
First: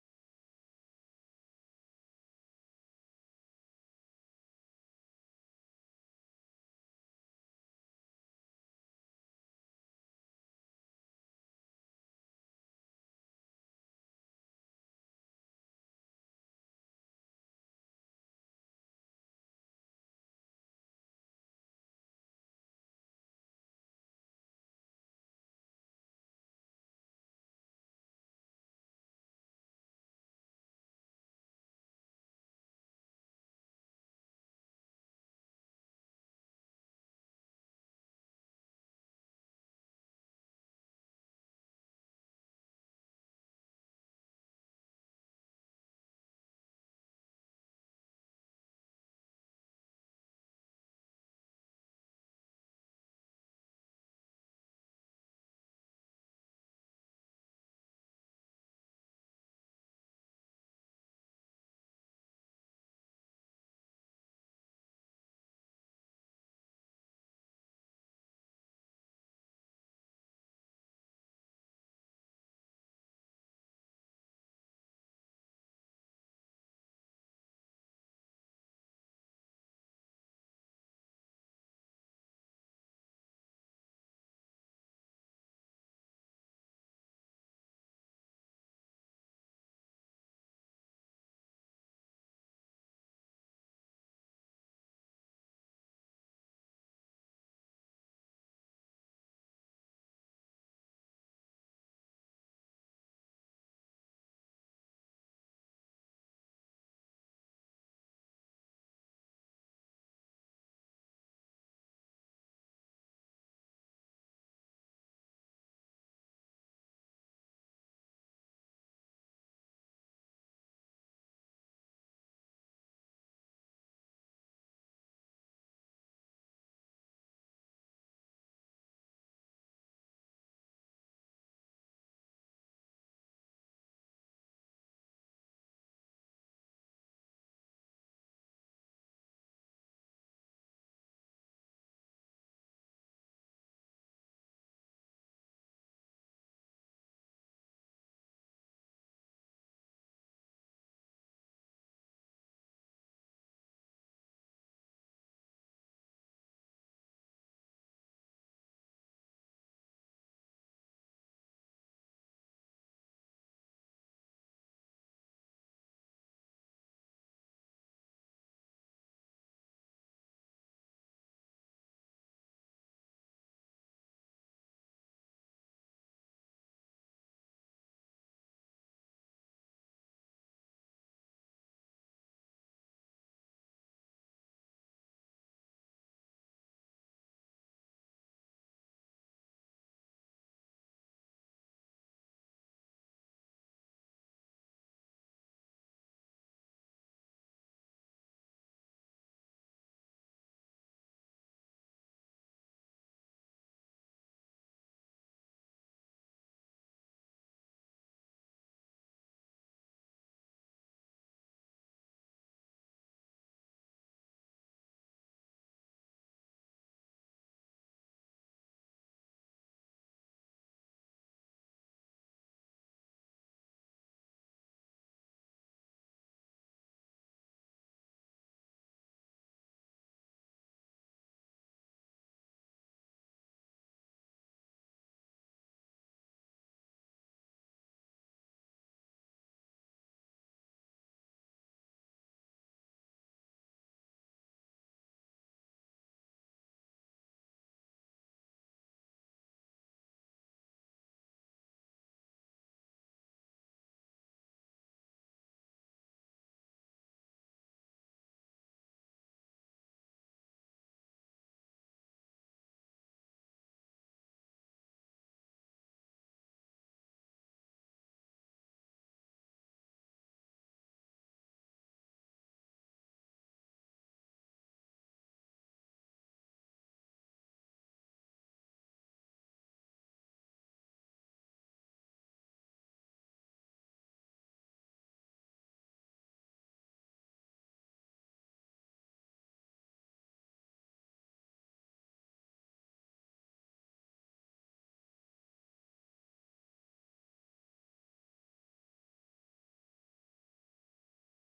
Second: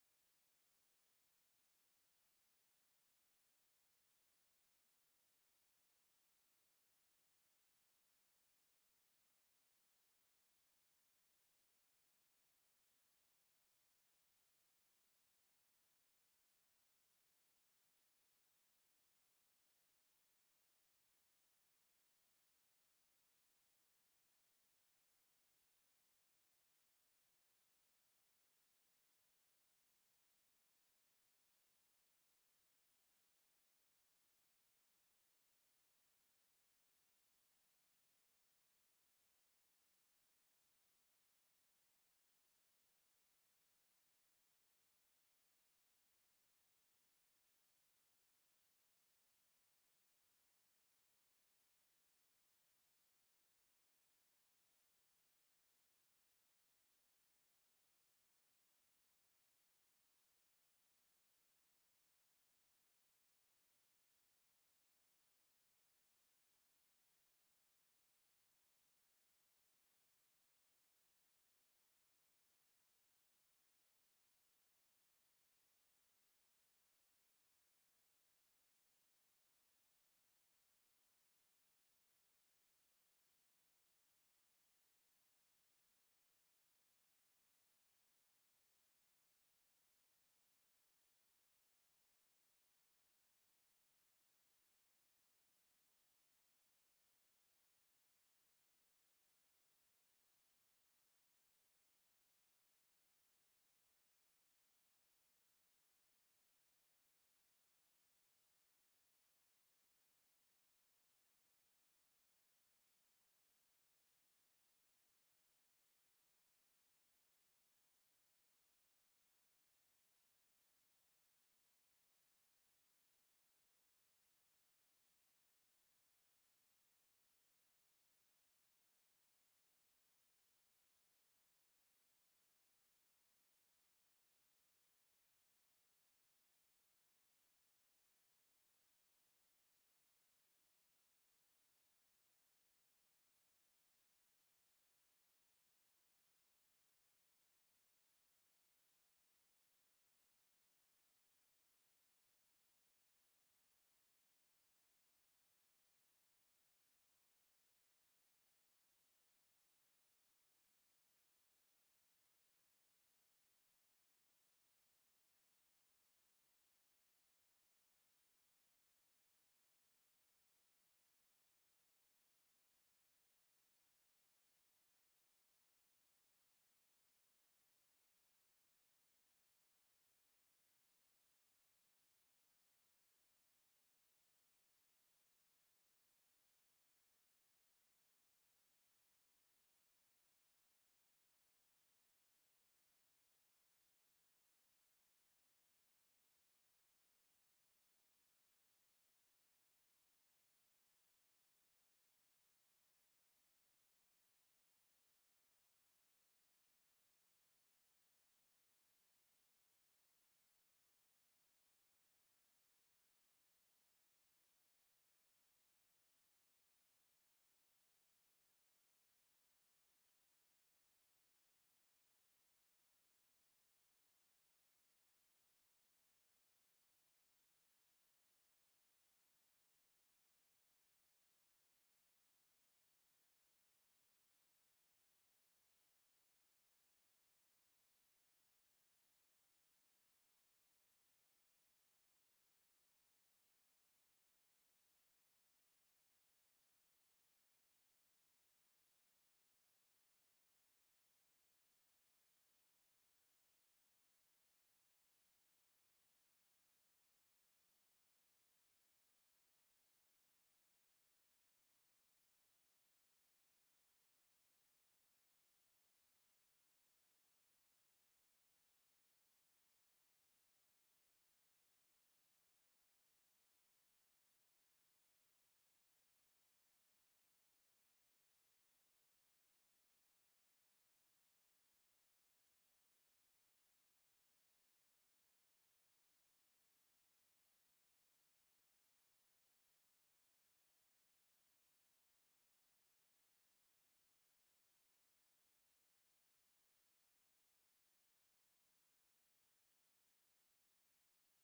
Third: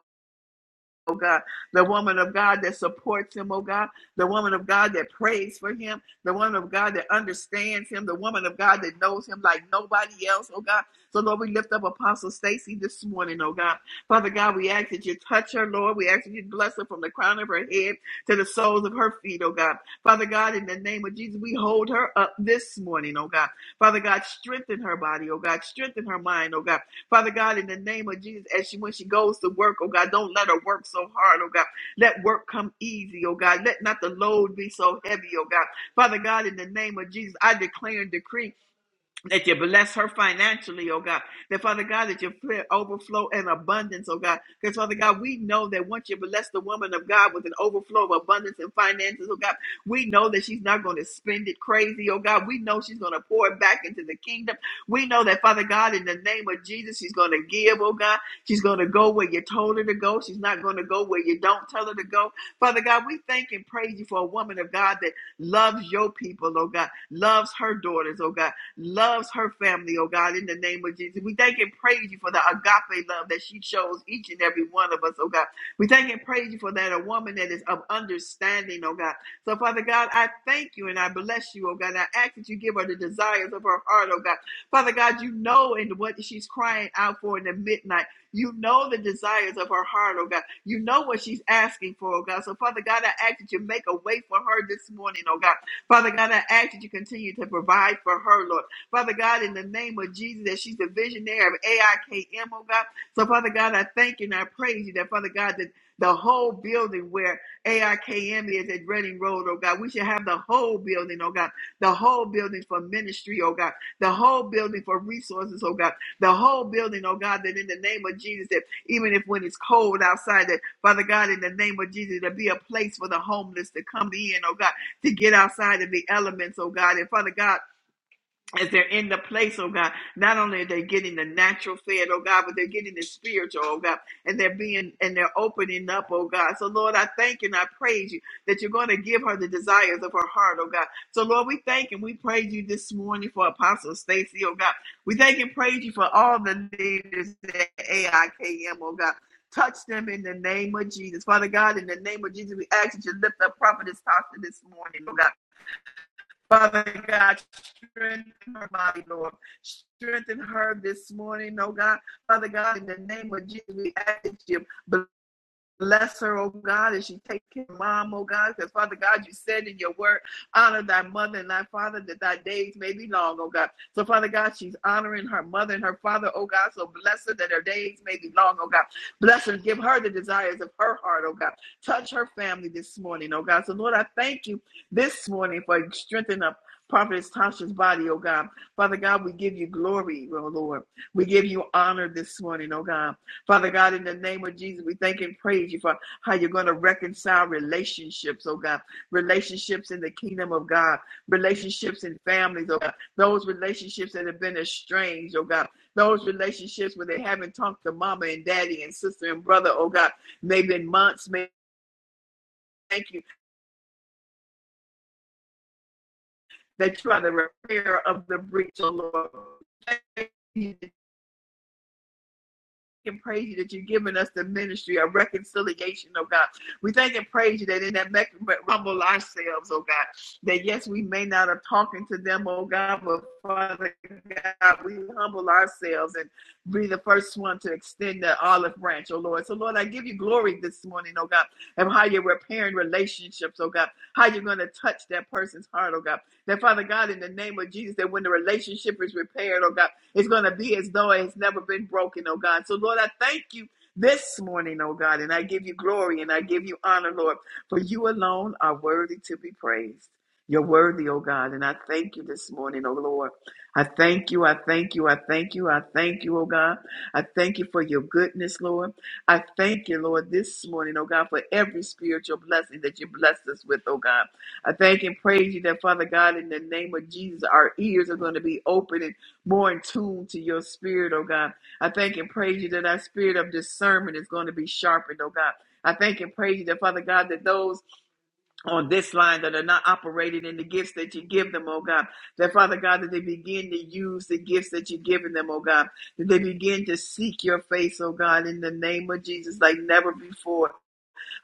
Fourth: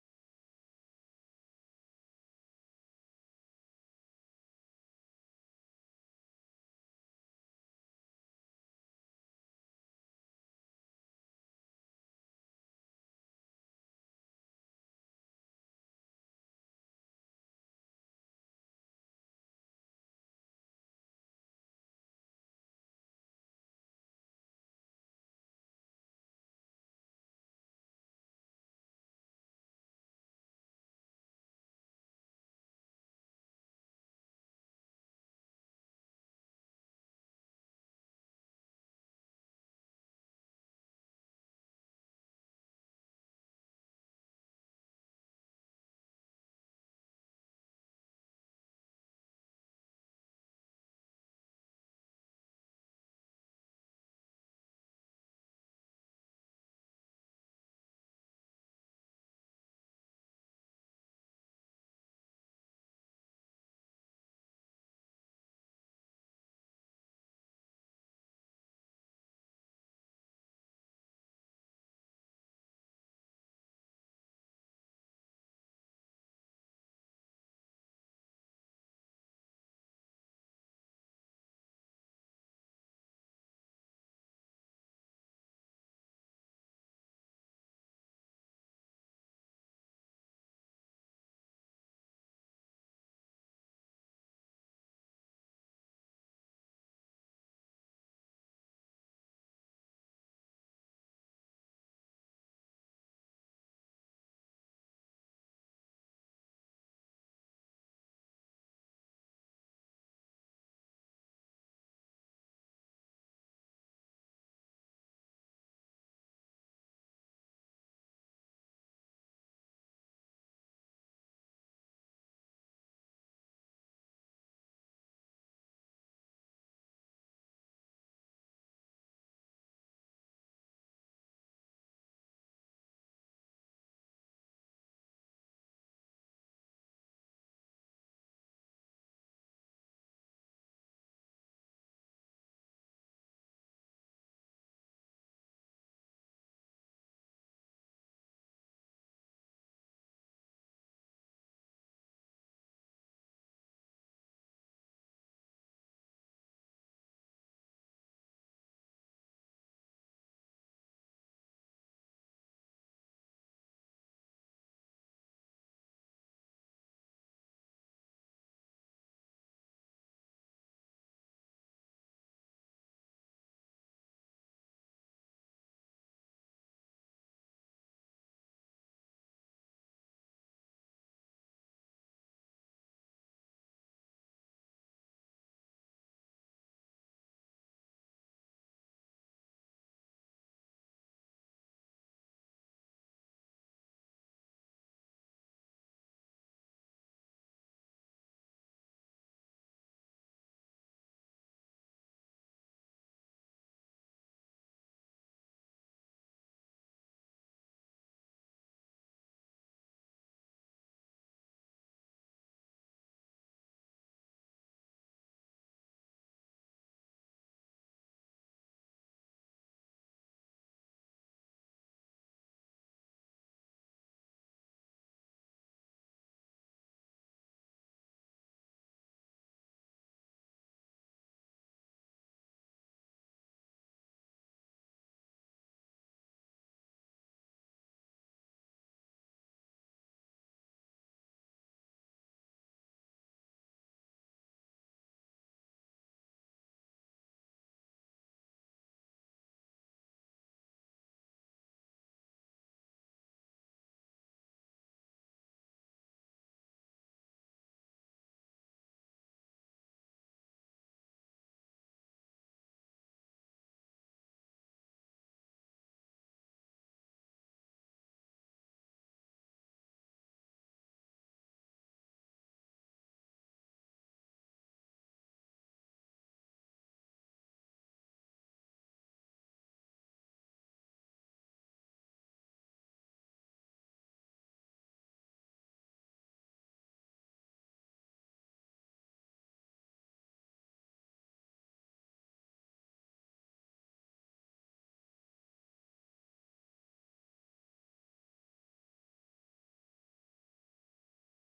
Speaker 4: oh God, the woman of God that supports him, oh God, the woman of God that prays for him, the woman of God that understands him, the woman of God that knows him like nobody else, oh God. So, Lord, we lift up Apostle Stacy this morning, oh God. Father God, we ask that you touch her, Lord. We ask that you bless her from the crown of her head to the soles of her feet, oh God. Father God, in the name of Jesus, we hold her up this morning, oh God. Father God, strengthen her body, oh God. Strengthen her mind, oh God. Father God, in the name of Jesus, as she when she goes to work, oh God, don't let her work so hard, oh God. Let work come easy, oh God. Let not the load be so heavy, oh God. Father God, in the name of Jesus, I declare and decree that you bless her financially, oh God. That Father God, that you fill overflow and abundance, oh God. Because Father God, we know that once you bless the woman of God with an overflow of abundance and finances, oh God, we know that she's not going to spend it crazy, oh God. We know she's going to pour it back into the kingdom. We know that Father God, in the name of Jesus, she's going to give, oh God. She's going to go where you told her to go. She's not going to go where you don't tell her to go. Father God, we thank and praise you for a woman of God that loves your people, oh God, loves her daughters, oh God loves her family, oh God, in the name of Jesus. We thank and praise you for the agape love that she shows each and every one of us, oh God. We thank and praise you for that, a woman that is of understanding, oh God. So, Father God, I thank you and I bless you, oh God. I ask that you give her the desires of her heart, oh God. Father God, you know and what she's crying out for in the midnight. You know the desires of her heart, oh God. You know what she's asking for, oh God. So, Father God, I ask that you make a way for her this morning, oh God. Father God, I ask that you continue to provide for her, Lord. Father God, in the name of Jesus, that she's the visionary of AIKM, oh God. So, Father God, I thank you and I praise you that, Father God, that the whole building where AIKM is at Reading Road, oh God, we should have the whole building, oh God, the whole building for ministry, oh God, the whole building for resources, oh God, the whole building, oh God, that in the name of Jesus, that even if when it's cold outside, that Father God, in the name of Jesus, to be a place for the homeless to come in, oh God, to get outside of the elements, oh God. And Father God, as they're in the place, oh God, not only are they getting the natural fed, oh God, but they're getting the spiritual, oh God, and they're being and they're opening up, oh God. So Lord, I thank and I praise you that you're going to give her the desires of her heart, oh God. So Lord, we thank and we praise you this morning for Apostle Stacy, oh God. We thank and praise you for all the leaders at AIKM, oh God. Touch them in the name of Jesus. Father God, in the name of Jesus, we ask that you lift up Prophetess Tasha this morning, oh God. Father God, strengthen her body, Lord. Strengthen her this morning, oh God. Father God, in the name of Jesus, we ask you. Bless her, oh God, as she takes care of mom, oh God, because Father God, you said in your word, honor thy mother and thy father that thy days may be long, oh God. So Father God, she's honoring her mother and her father, oh God. So bless her that her days may be long, oh God. Bless her, give her the desires of her heart, oh God. Touch her family this morning, oh God. So Lord, I thank you this morning for strengthening up Prophetess Tasha's body, oh God. Father God, we give you glory, oh Lord. We give you honor this morning, oh God. Father God, in the name of Jesus, we thank and praise you for how you're going to reconcile relationships, oh God. Relationships in the kingdom of God, relationships in families, oh God. Those relationships that have been estranged, oh God. Those relationships where they haven't talked to mama and daddy and sister and brother, oh God. Maybe in months, may thank you that you are the repair of the breach, oh Lord. Thank you and praise you that you've given us the ministry of reconciliation, oh God. We thank and praise you that in that mech- humble ourselves, oh God, that yes, we may not have talking to them, oh God, but Father God, we humble ourselves and be the first one to extend the olive branch, oh Lord. So Lord, I give you glory this morning, oh God, of how you're repairing relationships, oh God, how you're going to touch that person's heart, oh God. That Father God, in the name of Jesus, that when the relationship is repaired, oh God, it's going to be as though it has never been broken, oh God. So, Lord, I thank you this morning, oh God, and I give you glory and I give you honor, Lord, for you alone are worthy to be praised. You're worthy, oh God, and I thank you this morning, oh Lord. I thank you, I thank you, I thank you, I thank you, oh God. I thank you for your goodness, Lord. I thank you, Lord, this morning, oh God, for every spiritual blessing that you blessed us with, oh God. I thank and praise you that, Father God, in the name of Jesus, our ears are going to be open more in tune to your spirit, oh God. I thank and praise you that our spirit of discernment is going to be sharpened, oh God. I thank and praise you that, Father God, that those on this line that are not operating in the gifts that you give them, oh God, that, Father God, that they begin to use the gifts that you've given them, oh God, that they begin to seek your face, oh God, in the name of Jesus like never before.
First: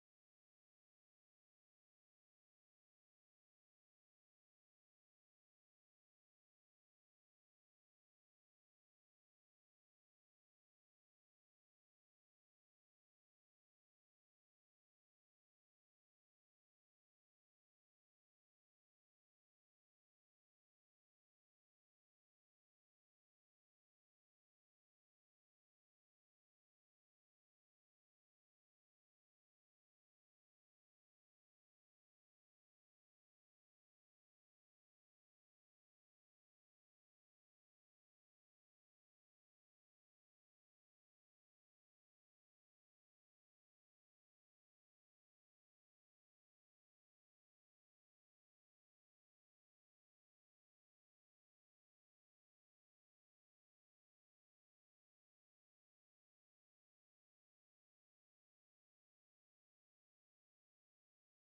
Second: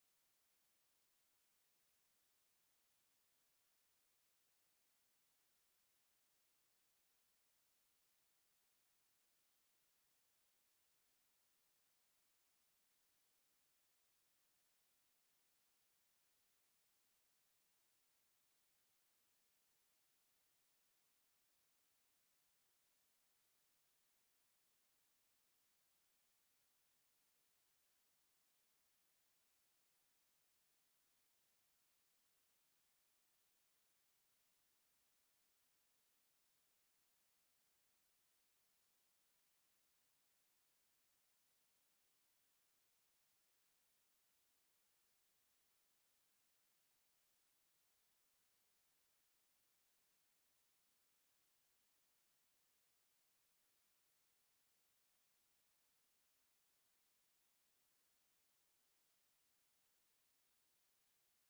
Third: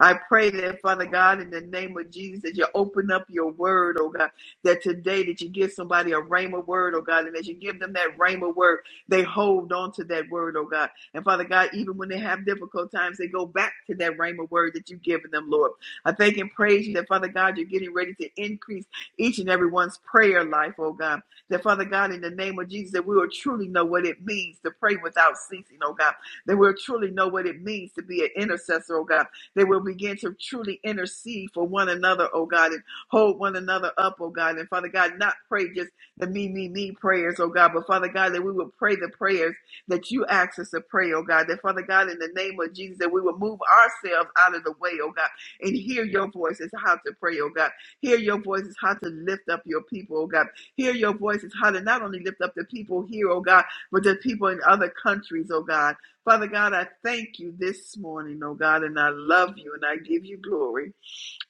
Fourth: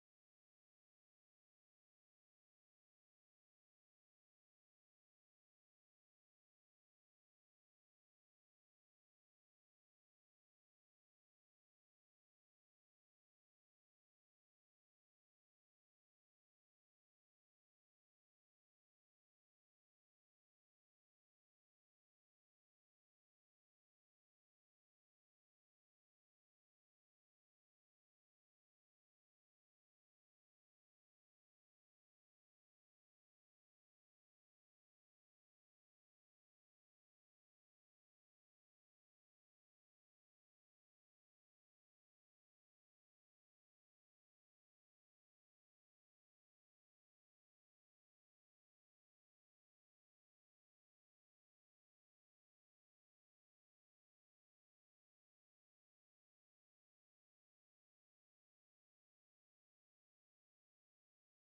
Speaker 4: I pray that, Father God, in the name of Jesus, that you open up your word, oh God, that today that you give somebody a rhema word, oh God, and as you give them that rhema word, they hold on to that word, oh God. And Father God, even when they have difficult times, they go back to that rhema word that you've given them, Lord. I thank and praise you that, Father God, you're getting ready to increase each and everyone's prayer life, oh God. That, Father God, in the name of Jesus, that we will truly know what it means to pray without ceasing, oh God. That we'll truly know what it means to be an intercessor, oh God they will begin to truly intercede for one another, oh God, and hold one another up, oh God. And Father God, not pray just the me, me, me prayers, oh God, but Father God, that we will pray the prayers that you ask us to pray, oh God. That Father God, in the name of Jesus, that we will move ourselves out of the way, oh God, and hear your voice is how to pray, oh God. Hear your voice is how to lift up your people, oh God. Hear your voice is how to not only lift up the people here, oh God, but the people in other countries, oh God. Father God, I thank you this morning, oh God, and I love you and I give you glory.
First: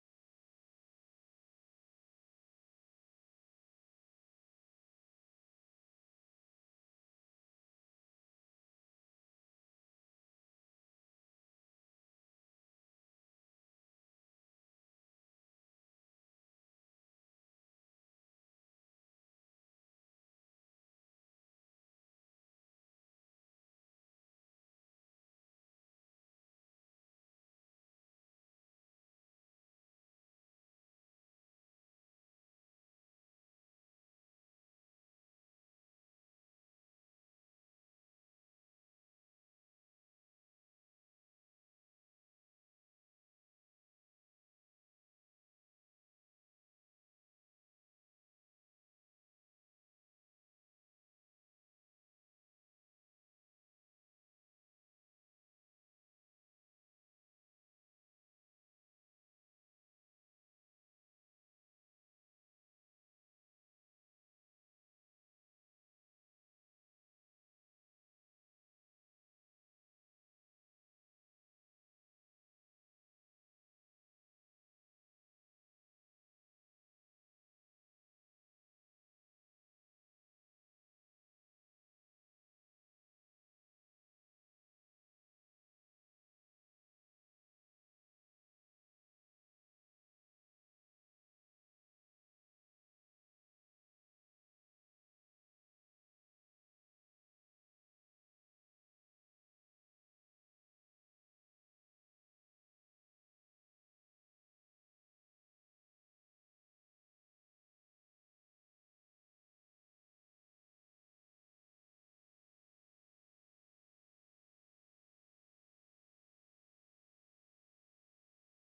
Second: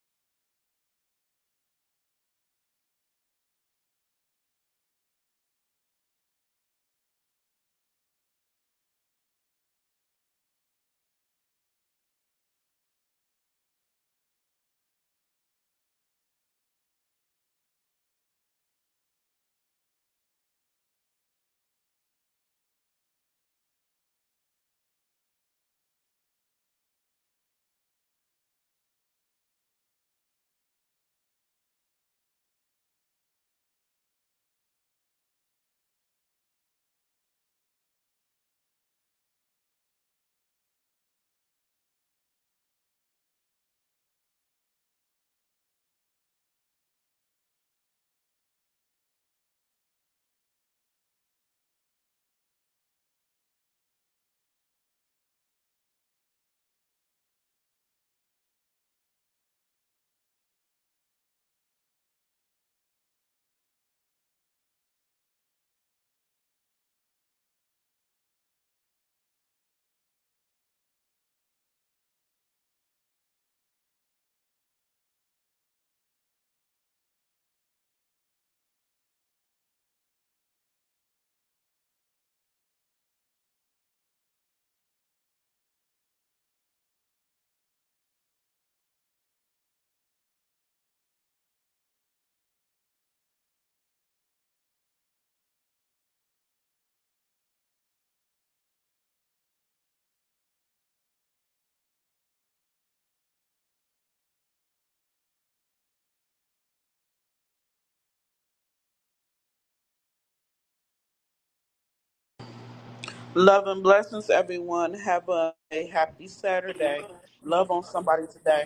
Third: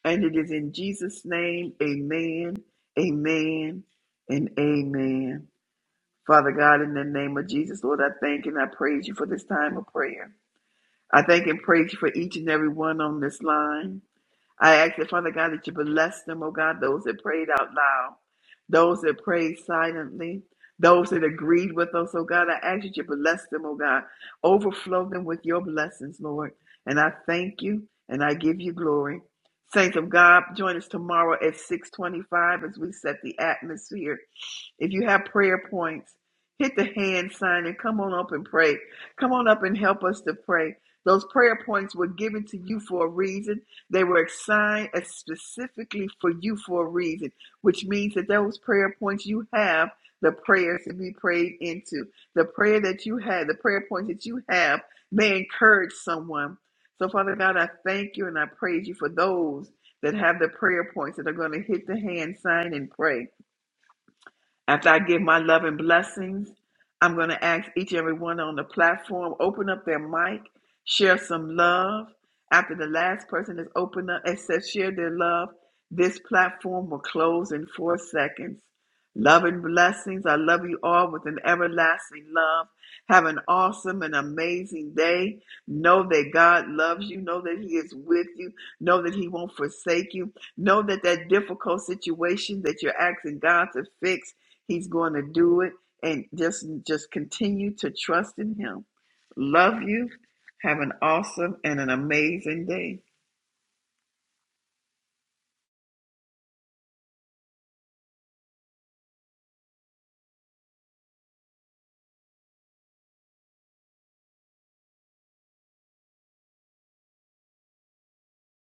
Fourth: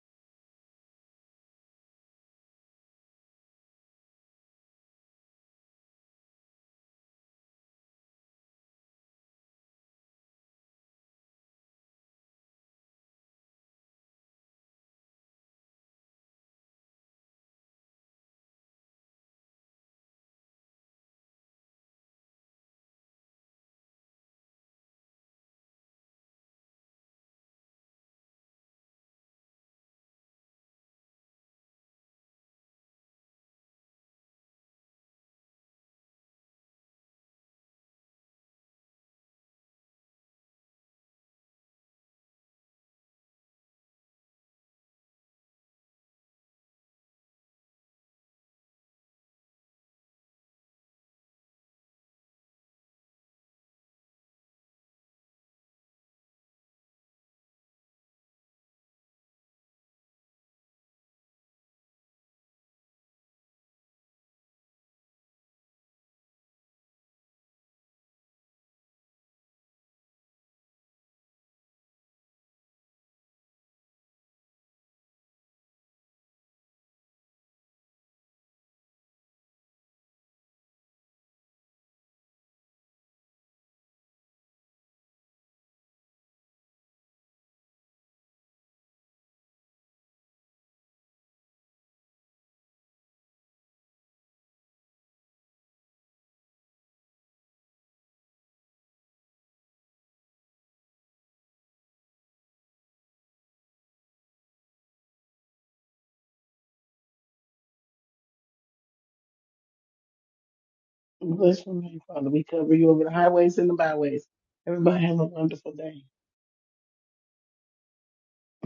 Speaker 4: And it is in Jesus' name, amen, amen, and amen. Father God, in the name of Jesus, Lord, I thank and I praise you for this time of prayer. I thank and praise you for each and every one on this line. I ask that, Father God, that you bless them, oh God, those that prayed out loud, those that prayed silently, those that agreed with us, oh God. I ask that you bless them, oh God. Overflow them with your blessings, Lord. And I thank you and I give you glory. Saints of God, join us tomorrow at 625 as we set the atmosphere. If you have prayer points, hit the hand sign and come on up and pray. Come on up and help us to pray. Those prayer points were given to you for a reason. They were assigned specifically for you for a reason, which means that those prayer points you have, the prayers to be prayed into, the prayer that you had, the prayer points that you have may encourage someone. So, Father God, I thank you and I praise you for those that have the prayer points that are going to hit the hand sign and pray. After I give my love and blessings, I'm going to ask each and every one on the platform open up their mic, share some love. After the last person has opened up and says share their love, this platform will close in four seconds. Love and blessings. I love you all with an everlasting love. Have an awesome and amazing day. Know that God loves you. Know that He is with you. Know that He won't forsake you. Know that that difficult situation that you're asking God to fix. He's going to do it and just just continue to trust in him. Love you. Have an awesome and an amazing day.
Speaker 1: Bless your name, Father. We cover you over the highways
Speaker 2: Love
Speaker 1: and the
Speaker 2: and
Speaker 1: byways.
Speaker 2: blessings, everyone.
Speaker 1: Everybody have a
Speaker 2: Have a,
Speaker 1: wonderful
Speaker 2: a
Speaker 1: day.
Speaker 2: happy Saturday. Love on somebody today.